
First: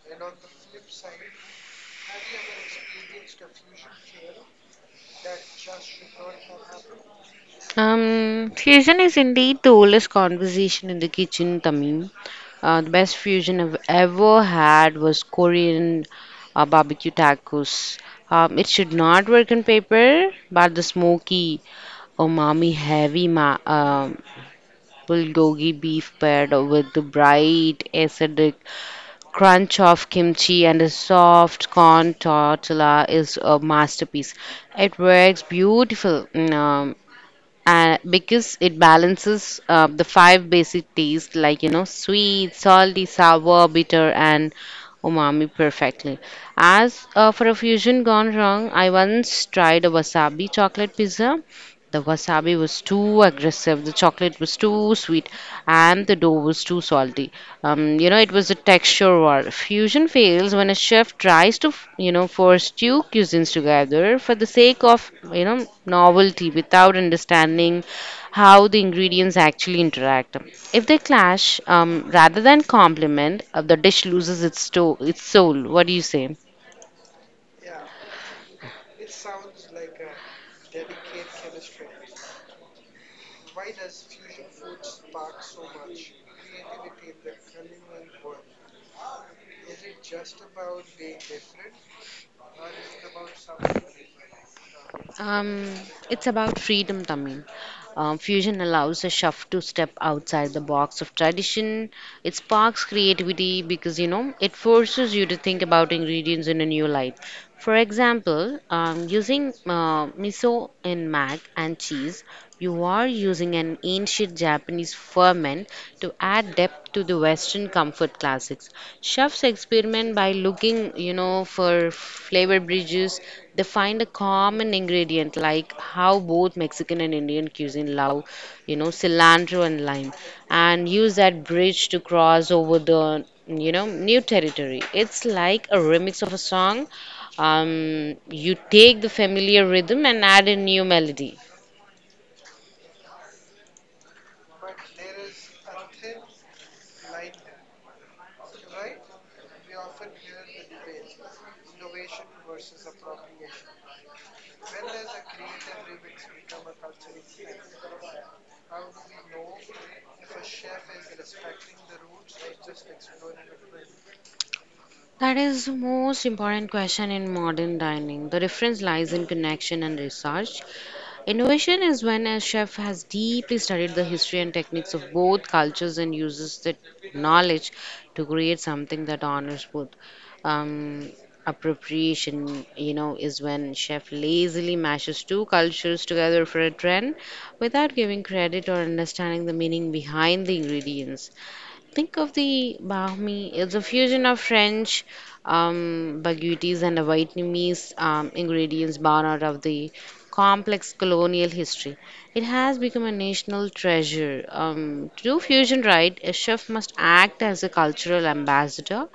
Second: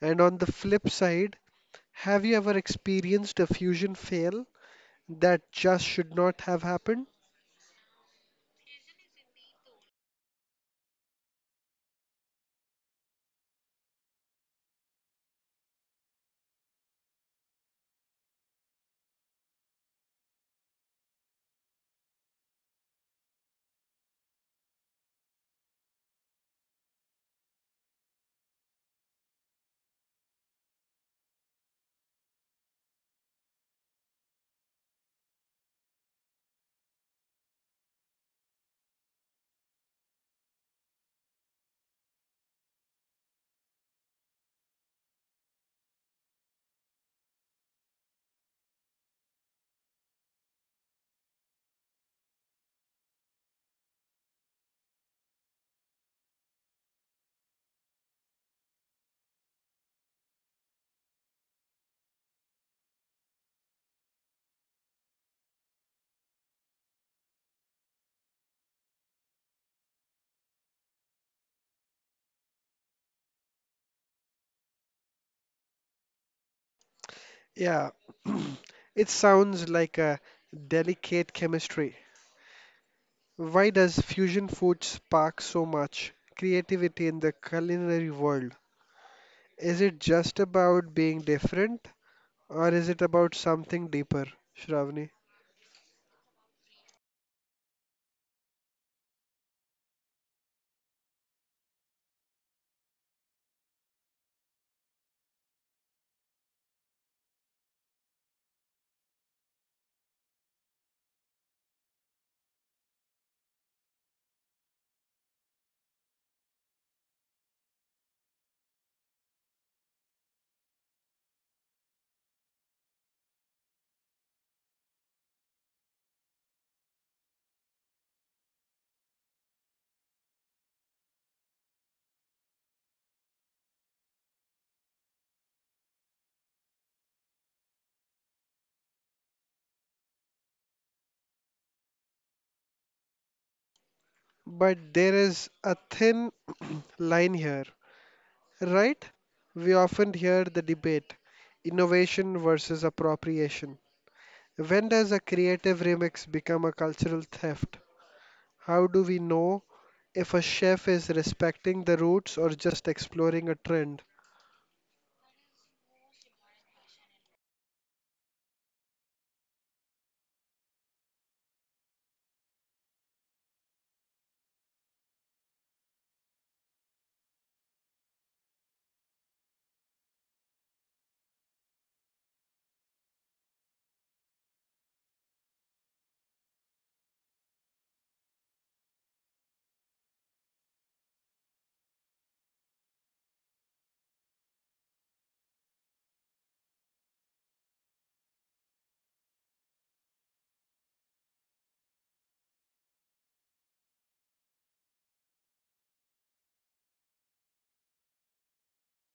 Speaker 1: And on the flip side, have you ever experienced a fusion fail that just should not have happened?
Speaker 2: Fusion is indeed the oldest conversation in the kitchen, Tamim. The best fusion I've ever had was Korean barbecue tacos. It should not work on paper, but the smoky, umami heavy bulgogi beef paired with the bright, acidic crunch of kimchi and a soft corn tortilla is a masterpiece. It works beautiful. Um, because it balances the five basic tastes, like, you know, sweet, salty, sour, bitter, and umami perfectly. As for a fusion gone wrong, I once tried a wasabi chocolate pizza. The wasabi was too aggressive, the chocolate was too sweet, and the dough was too salty. You know, it was a texture war. Fusion fails when a chef tries to you know, force two cuisines together for the sake of, you know, novelty without understanding how the ingredients actually interact. If they clash rather than complement, the dish loses its soul. What do you say?
Speaker 1: Yeah, it sounds like a delicate chemistry. Why does fusion food spark so much creativity in the culinary world? Is it just about being different or is it about something deeper, Shravani?
Speaker 2: Um, it's about freedom, Tamim. Fusion allows a chef to step outside the box of tradition. It sparks creativity because, you know, it forces you to think about ingredients in a new light. For example, using miso in mac and cheese, you are using an ancient Japanese ferment to add depth to the Western comfort classics. Chefs experiment by looking, you know, for flavor bridges. They find a common ingredient, like how both Mexican and Indian cuisine love, you know, cilantro and lime, and use that bridge to cross over the, you know, new territory. It's like a remix of a song. You take the familiar rhythm and add a new melody.
Speaker 1: But there is a thin line here, right? We often hear the debate innovation versus appropriation. When does a creative remix become a cultural theft? How do we know if a chef is respecting the roots or just exploring a trend?
Speaker 2: That is the most important question in modern dining. The difference lies in connection and research. Innovation is when a chef has deeply studied the history and techniques of both cultures and uses that knowledge to create something that honors both. Um, appropriation, you know, is when chef lazily mashes two cultures together for a trend without giving credit or understanding the meaning behind the ingredients. Think of the Bahmi. It's a fusion of French baguettes and a Vietnamese ingredients born out of the complex colonial history. It has become a national treasure. To do fusion right, a chef must act as a cultural ambassador.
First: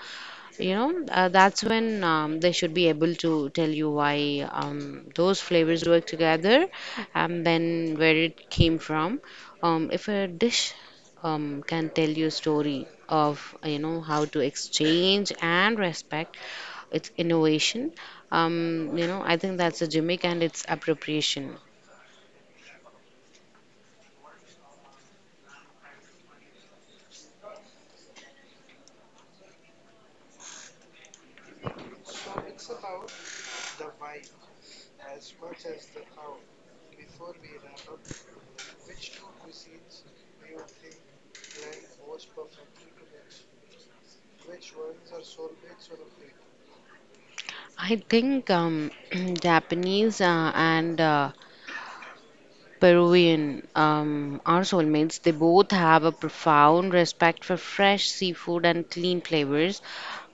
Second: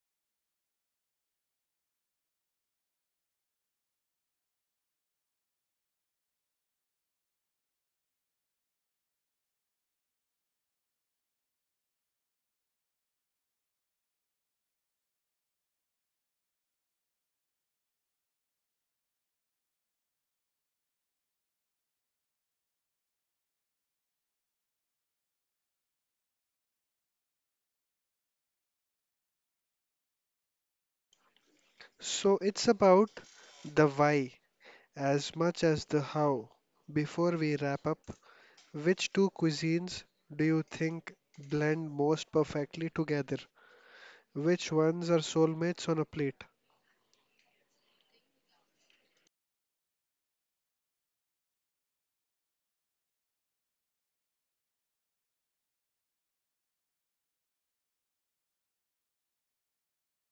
Speaker 2: You know, that's when they should be able to tell you why those flavors work together and then where it came from. If a dish can tell you a story of, you know, how to exchange and respect its innovation, you know, I think that's a gimmick and it's appropriation.
Speaker 1: So it's about the why as much as the how. Before we wrap up, which two cuisines do you think blend most perfectly together? Which ones are soulmates on a plate?
Speaker 2: I think Japanese and Peruvian our soulmates. They both have a profound respect for fresh seafood and clean flavors,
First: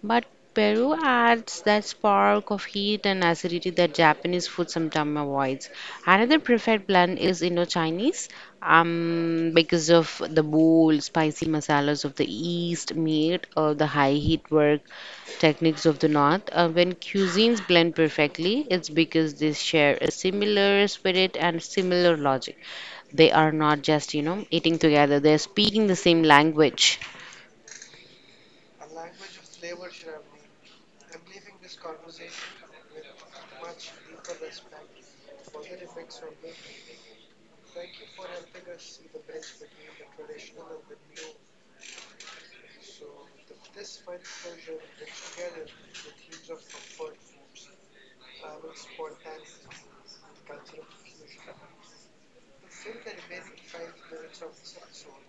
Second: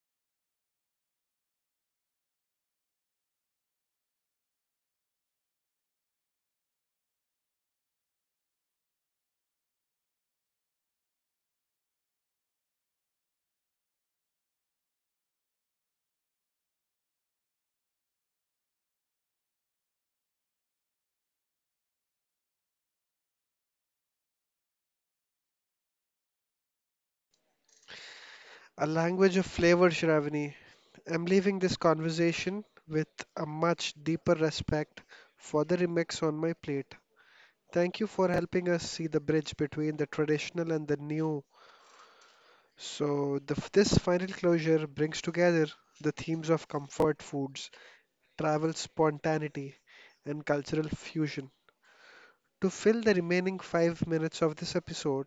Speaker 2: but Peru adds that spark of heat and acidity that Japanese food sometimes avoids. Another preferred blend is Indo-Chinese, because of the bold, spicy masalas of the East, made of the high heat work techniques of the North. When cuisines blend perfectly, it's because they share a similar spirit and similar logic. They are not just, you know, eating together, they're speaking the same language.
Speaker 1: A language of flavor, Shravani. I'm leaving this conversation with a much deeper respect for the remix on my plate. Thank you for helping us see the bridge between the traditional and the new. This final closure brings together the themes of comfort foods, travel spontaneity, and cultural fusion. To fill the remaining 5 minutes of this episode,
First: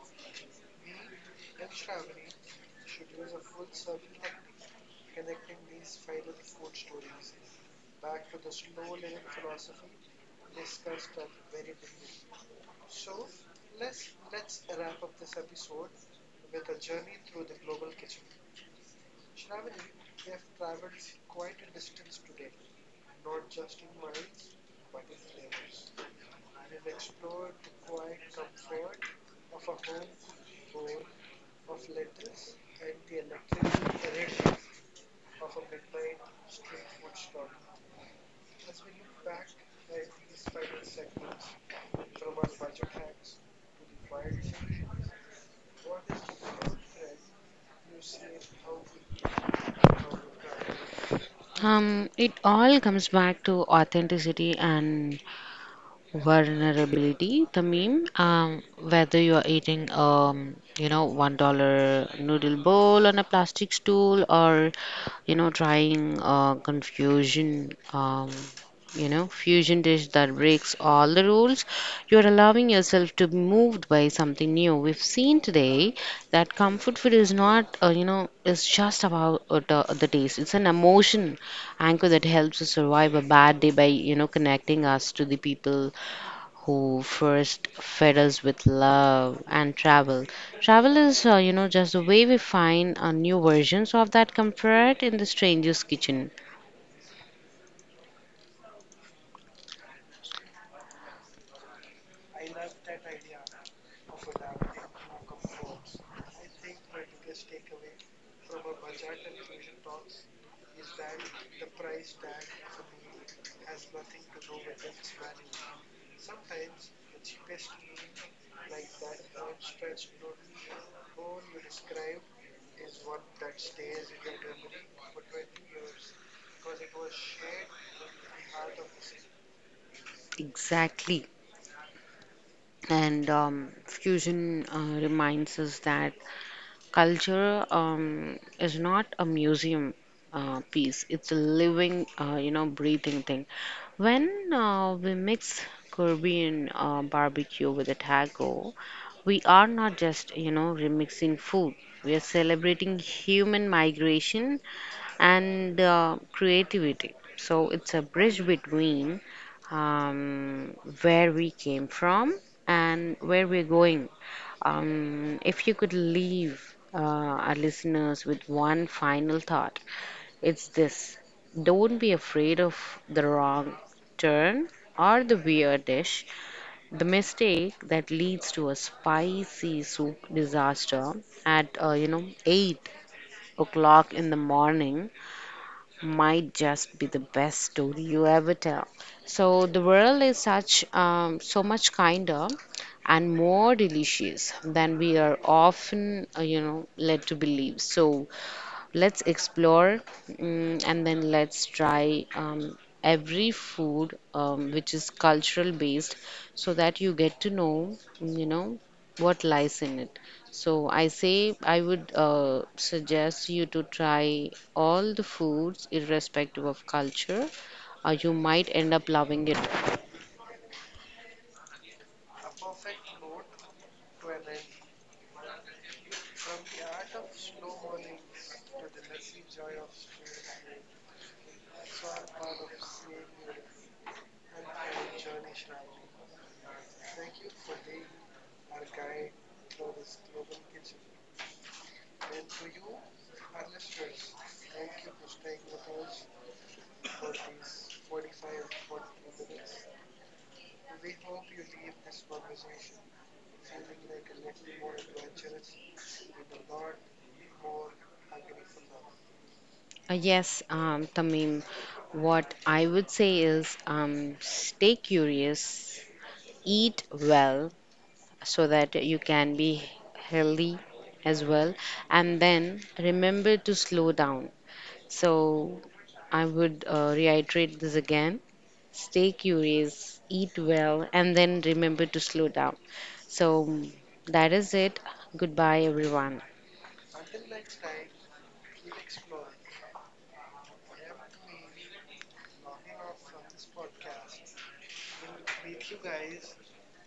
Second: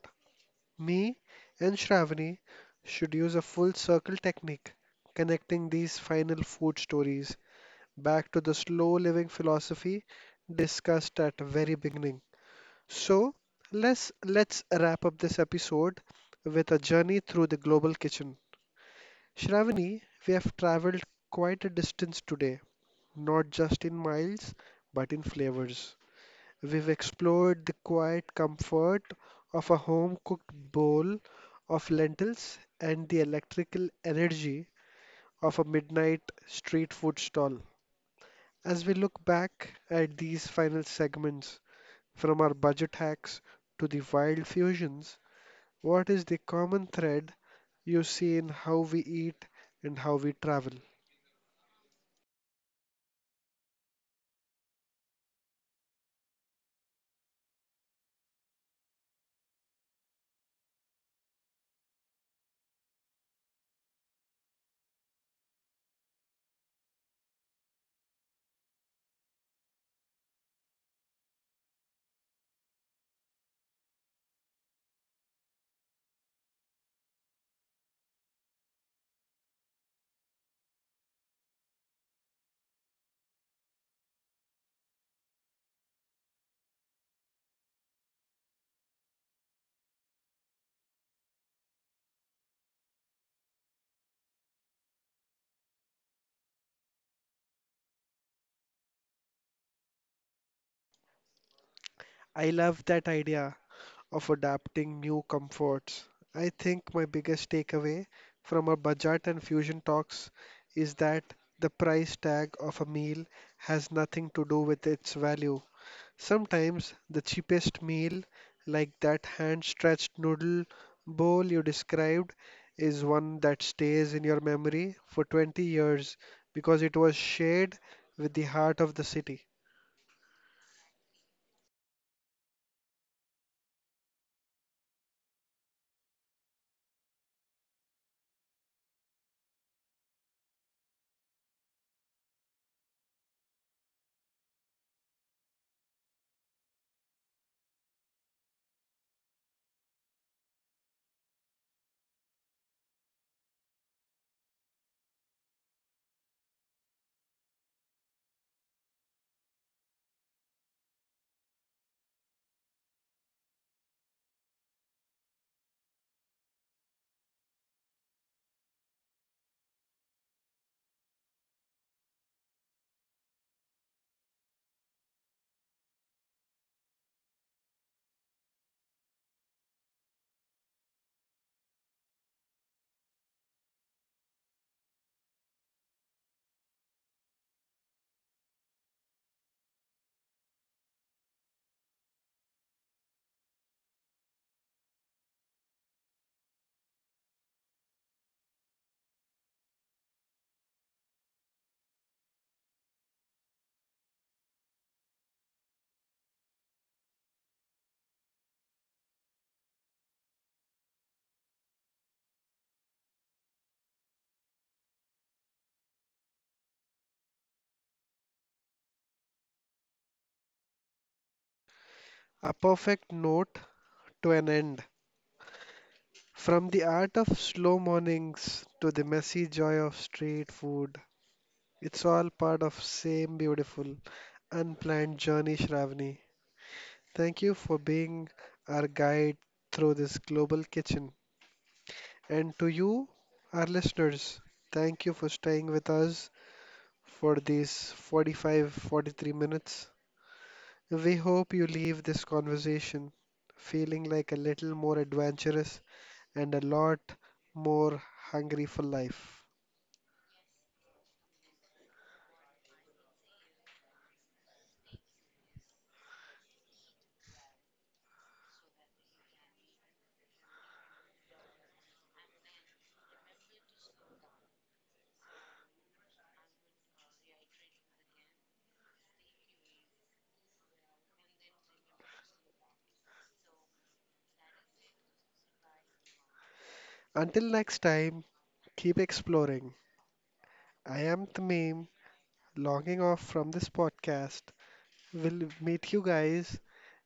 Speaker 1: me and Shravani should use a full circle technique, connecting these final food stories back to the slow living philosophy discussed at the very beginning. So, let's wrap up this episode with a journey through the global kitchen. Shravani, we have traveled quite a distance today, not just in miles, but in flavors. We've explored the quiet comfort of a home cooked bowl of lentils and the electrical energy of a midnight street food stall. As we look back at these final segments, from our budget hacks to the wild fusions, what is the common thread you see in how we eat and how we travel?
Speaker 2: It all comes back to authenticity and vulnerability, the meme. Um, whether you are eating, you know, $1 noodle bowl on a plastic stool, or, you know, trying fusion dish that breaks all the rules, you are allowing yourself to be moved by something new. We've seen today that comfort food is not, you know, is just about the taste. It's an emotion anchor that helps us survive a bad day by, you know, connecting us to the people who first fed us with love and travel. Travel is, you know, just the way we find new versions of that comfort in the stranger's kitchen.
Speaker 1: I love that idea of adapting new comforts. I think my biggest takeaway from our budget and fusion talks is that the price tag of a meal has nothing to do with its value. Sometimes the cheapest meal, like that hand stretched noodle bowl you described, is one that stays in your memory for 20 years because it was shared with the heart of the city.
Speaker 2: Exactly. And fusion reminds us that culture is not a museum piece. It's a living, you know, breathing thing. When we mix caribbean barbecue with a taco, we are not just, you know, remixing food, we are celebrating human migration and creativity. So it's a bridge between um, where we came from and where we're going. If you could leave our listeners with one final thought, it's this: don't be afraid of the wrong turn or the weird dish. The mistake that leads to a spicy soup disaster at you know, 8 o'clock in the morning might just be the best story you ever tell. So the world is such so much kinder and more delicious than we are often, you know, led to believe. So let's explore, and then let's try every food which is cultural based, so that you get to know, you know, what lies in it. So I say I would suggest you to try all the foods irrespective of culture. You might end up loving it.
Speaker 1: A perfect note to an end. From the art of slow mornings to the messy joy of street food, it's all part of same beautiful, unplanned journey, Shravani. Thank you for being our guide through this global kitchen. And to you, our listeners, thank you for staying with us for these 45 43 minutes. We hope you leave this conversation feeling like a little more adventurous and a lot more hungry for life.
Speaker 2: Yes, Tamim, what I would say is, stay curious, eat well, so that you can be healthy as well. And then remember to slow down. So I would reiterate this again: stay curious, eat well, and then remember to slow down. So that is it. Goodbye, everyone.
Speaker 1: Until next time, keep exploring. I am Tamim, logging off from this podcast. We'll meet you guys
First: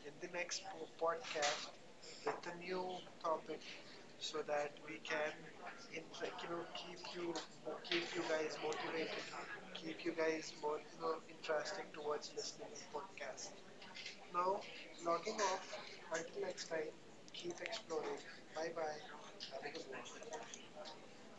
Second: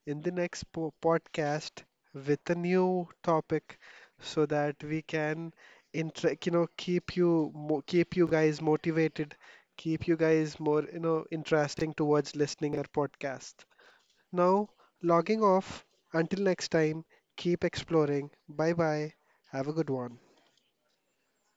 Speaker 1: in the next podcast with a new topic so that we can keep you keep you guys motivated, keep you guys more interesting towards listening our podcast. Now, logging off. Until next time, keep exploring. Bye bye. Have a good one.